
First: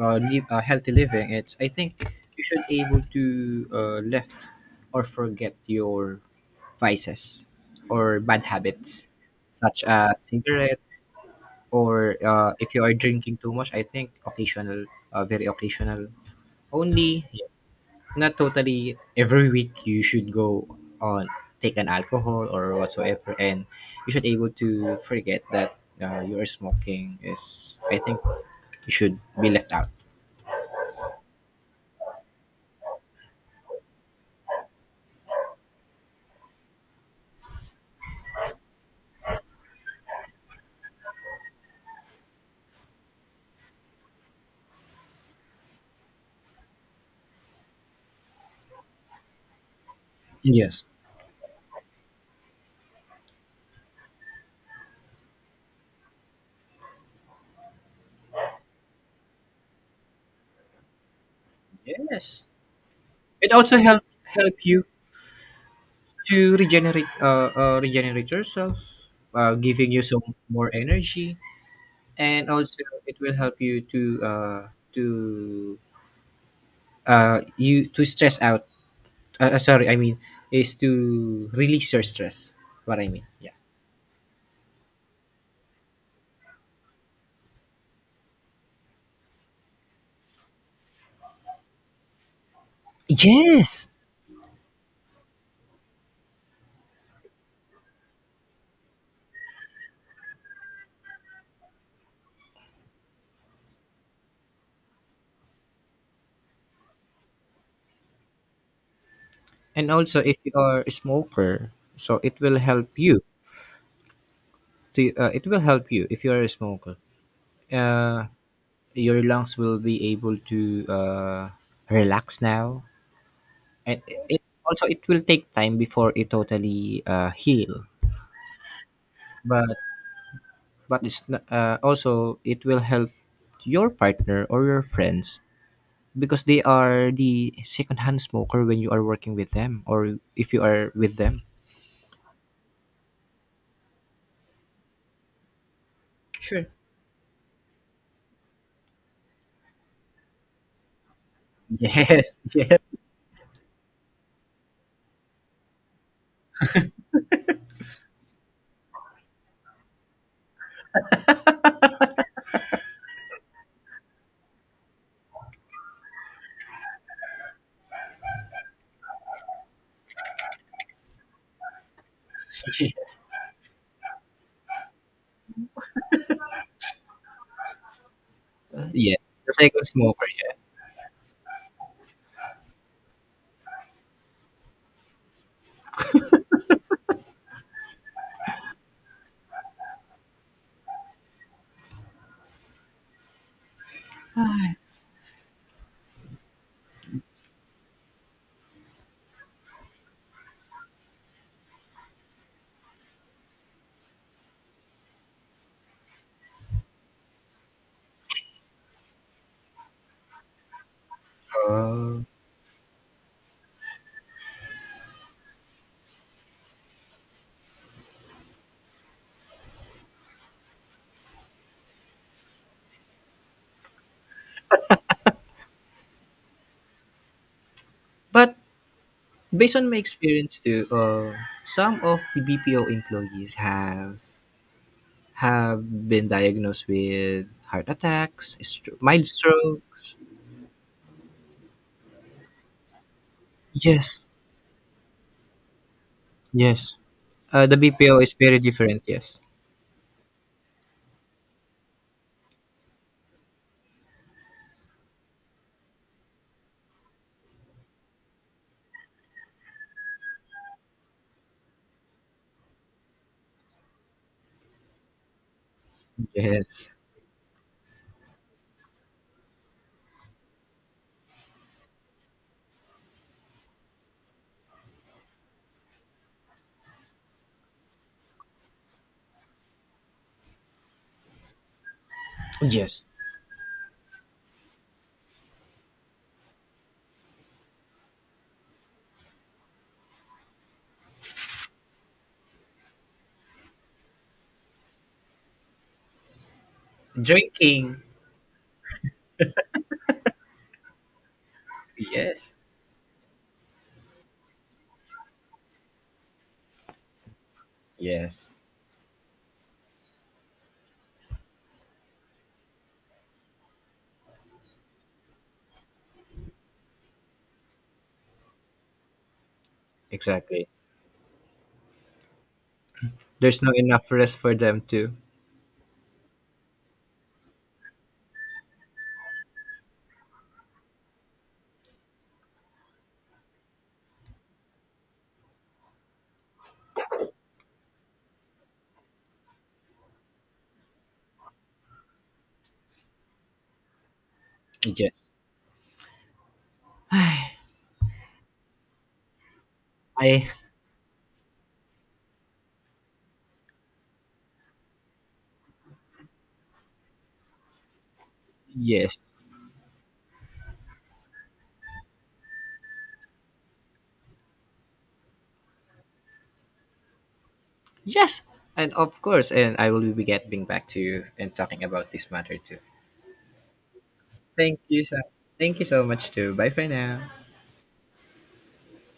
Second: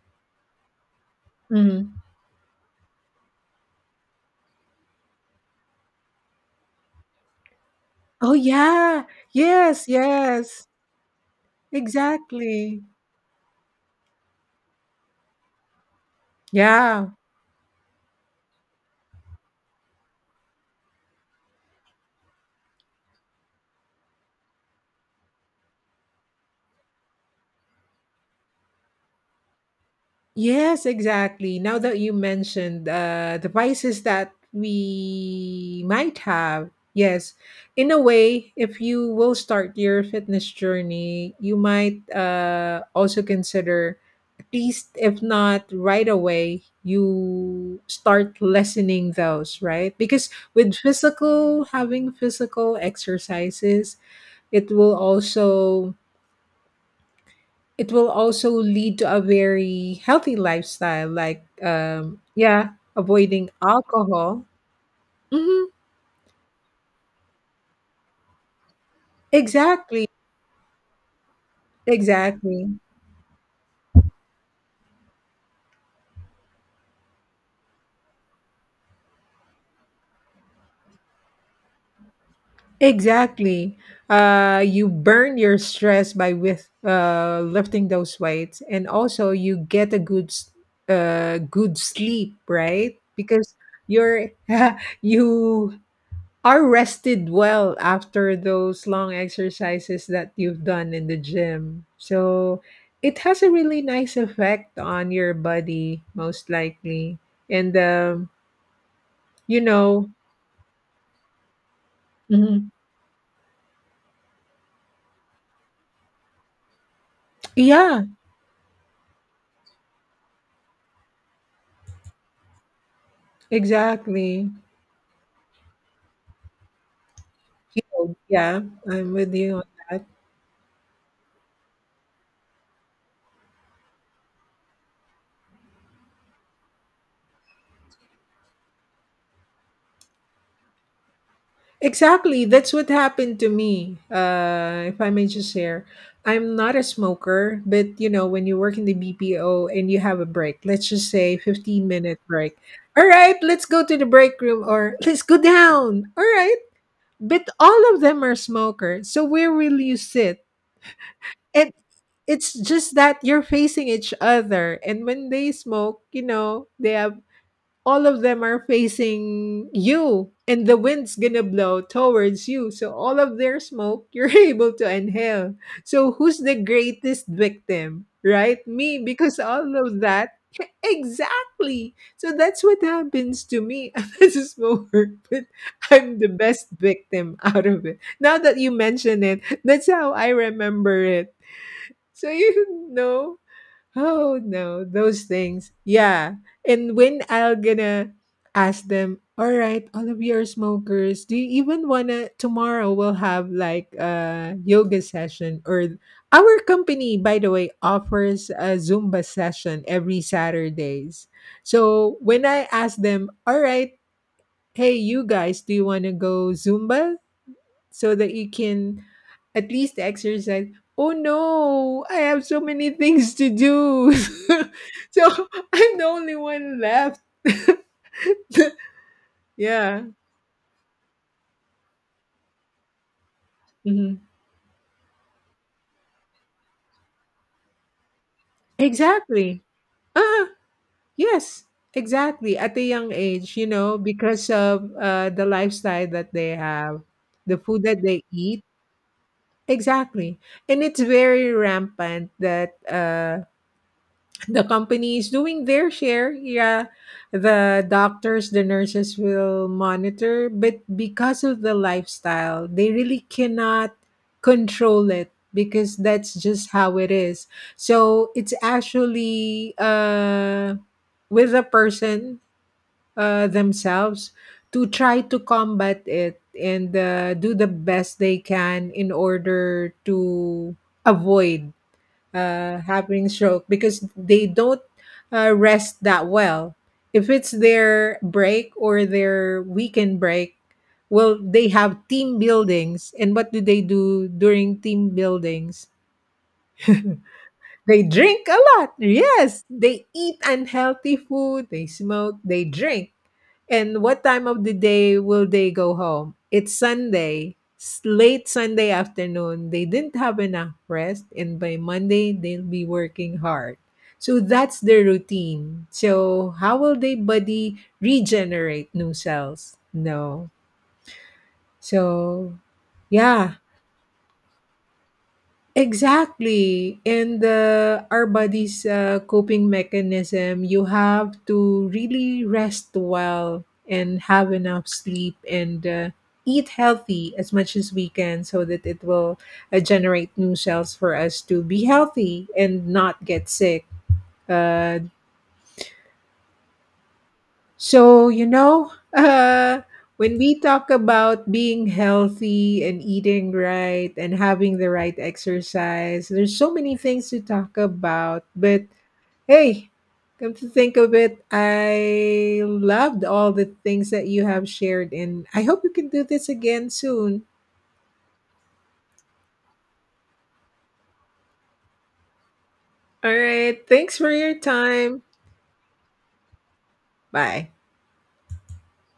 [SPEAKER 2] uh, live, uh, healthy living, it's I think
[SPEAKER 1] Mhm.
[SPEAKER 2] you should able to left or forget your vices or
[SPEAKER 1] Oh
[SPEAKER 2] bad
[SPEAKER 1] yeah,
[SPEAKER 2] habits,
[SPEAKER 1] yes,
[SPEAKER 2] such as
[SPEAKER 1] yes.
[SPEAKER 2] cigarettes, or if
[SPEAKER 1] Exactly.
[SPEAKER 2] you are drinking too much, I think occasional, very occasional
[SPEAKER 1] Yeah.
[SPEAKER 2] only, not totally every week. You should go on, take an alcohol or whatsoever, and you should able to forget that your smoking is, I think, you should be left out.
[SPEAKER 1] Yes, exactly. Now that you mentioned the vices that we might have, yes, in a way, if you will start your fitness journey, you might also consider, at least if not right away, you start lessening those, right? Because
[SPEAKER 2] Yes.
[SPEAKER 1] having physical exercises, it will also lead to a very healthy lifestyle like
[SPEAKER 2] Yes,
[SPEAKER 1] yeah, avoiding
[SPEAKER 2] it also help
[SPEAKER 1] alcohol.
[SPEAKER 2] help you
[SPEAKER 1] Hmm.
[SPEAKER 2] to regenerate yourself, giving you
[SPEAKER 1] Exactly.
[SPEAKER 2] some more energy. And
[SPEAKER 1] Exactly.
[SPEAKER 2] also, it will help you to you to stress out. Sorry, I mean, is to release your stress, what I mean, yeah.
[SPEAKER 1] Exactly. You burn your stress by with lifting those weights and also you get a good sleep, right? Because
[SPEAKER 2] Yes,
[SPEAKER 1] you're you are rested well after those long exercises that you've done in the gym. So it has a really nice effect on your body, most likely. And, you
[SPEAKER 2] and
[SPEAKER 1] know,
[SPEAKER 2] also if you are a smoker, so it will
[SPEAKER 1] mhm.
[SPEAKER 2] help you. To It will help you if you are a smoker.
[SPEAKER 1] Yeah,
[SPEAKER 2] Uh, your lungs will be able to uh, relax now, and it
[SPEAKER 1] exactly.
[SPEAKER 2] also it will take time before it totally
[SPEAKER 1] You
[SPEAKER 2] heal.
[SPEAKER 1] know, yeah, I'm with you on
[SPEAKER 2] But
[SPEAKER 1] that.
[SPEAKER 2] but it's not, also it will help your partner or your friends because they are the secondhand smoker when you are working with them or if you are with them.
[SPEAKER 1] Exactly. That's what happened to me. If I may just share, I'm
[SPEAKER 2] Sure.
[SPEAKER 1] not a smoker, but you know, when you work in the BPO and you have a break, let's just say 15-minute
[SPEAKER 2] Yes,
[SPEAKER 1] break.
[SPEAKER 2] yes,
[SPEAKER 1] All right, let's go to the break room or let's go down. All right. But all of them are smokers. So where will you sit? And it's just that you're facing each other. And when they smoke, you know, they have all of them are facing you and the wind's gonna blow towards you so all
[SPEAKER 2] yes,
[SPEAKER 1] of their smoke you're able to inhale so who's the greatest victim, right? Me,
[SPEAKER 2] yeah.
[SPEAKER 1] because
[SPEAKER 2] The
[SPEAKER 1] all
[SPEAKER 2] second
[SPEAKER 1] of
[SPEAKER 2] smoker,
[SPEAKER 1] that
[SPEAKER 2] yeah.
[SPEAKER 1] exactly, so that's what happens to me as a smoker. But I'm the best victim out of it. Now that you mention it, that's how I remember it. So you know, oh no, those things. Yeah. And when I'm gonna ask them, all right, all of you are smokers, do you even wanna tomorrow we'll have like a yoga session or our company, by the way, offers a Zumba session every Saturdays. So when I ask them, all right, hey you guys, do you wanna go Zumba? So that you can at least exercise. Oh no, I have so many things to do. So I'm the only one left.
[SPEAKER 2] But based on my
[SPEAKER 1] Yeah.
[SPEAKER 2] experience too, some of the BPO employees have
[SPEAKER 1] Mhm.
[SPEAKER 2] have been diagnosed with heart attacks, mild
[SPEAKER 1] Exactly.
[SPEAKER 2] strokes.
[SPEAKER 1] Ah, yes. Exactly. At a young age, you know,
[SPEAKER 2] Yes,
[SPEAKER 1] because of the lifestyle that they
[SPEAKER 2] yes.
[SPEAKER 1] have, the
[SPEAKER 2] The
[SPEAKER 1] food that
[SPEAKER 2] BPO
[SPEAKER 1] they
[SPEAKER 2] is very
[SPEAKER 1] eat.
[SPEAKER 2] different. Yes,
[SPEAKER 1] Exactly. And it's very rampant that the company is doing their share, yeah, the doctors, the nurses will monitor, but because of the lifestyle they really cannot control it because that's just
[SPEAKER 2] yes,
[SPEAKER 1] how it is. So it's actually with the person themselves to try to combat it and do the best they can in order to avoid
[SPEAKER 2] yes.
[SPEAKER 1] having stroke because they don't rest that well. If it's their break or their weekend break, well, they have team buildings. And what do they do during team buildings? They
[SPEAKER 2] Drinking.
[SPEAKER 1] drink a lot. Yes. They eat unhealthy food. They smoke.
[SPEAKER 2] Yes,
[SPEAKER 1] They drink. And what time of the day will they go home? It's Sunday, late
[SPEAKER 2] yes.
[SPEAKER 1] Sunday afternoon. They didn't have enough rest, and by Monday, they'll be working hard. So that's their routine. So, how will they body regenerate new cells? No.
[SPEAKER 2] Exactly.
[SPEAKER 1] So, yeah,
[SPEAKER 2] There's not enough rest for them to.
[SPEAKER 1] exactly. And our body's coping mechanism, you have to really rest well and have enough sleep and eat healthy as much as we can so that it will generate new cells for us to be healthy and not get sick. Uh,
[SPEAKER 2] Yes,
[SPEAKER 1] So, you know, uh, when
[SPEAKER 2] I
[SPEAKER 1] we talk about being healthy and eating right and having the right exercise, there's so many things to talk about. But
[SPEAKER 2] yes.
[SPEAKER 1] hey, come to think of it, I loved all the things that you have shared, and I hope you can do this again soon.
[SPEAKER 2] Yes. And of course, and I will be getting back to you and talking about this matter too.
[SPEAKER 1] All right. Thanks for your
[SPEAKER 2] Thank you so
[SPEAKER 1] time.
[SPEAKER 2] Thank you so much too. Bye for now.
[SPEAKER 1] Bye.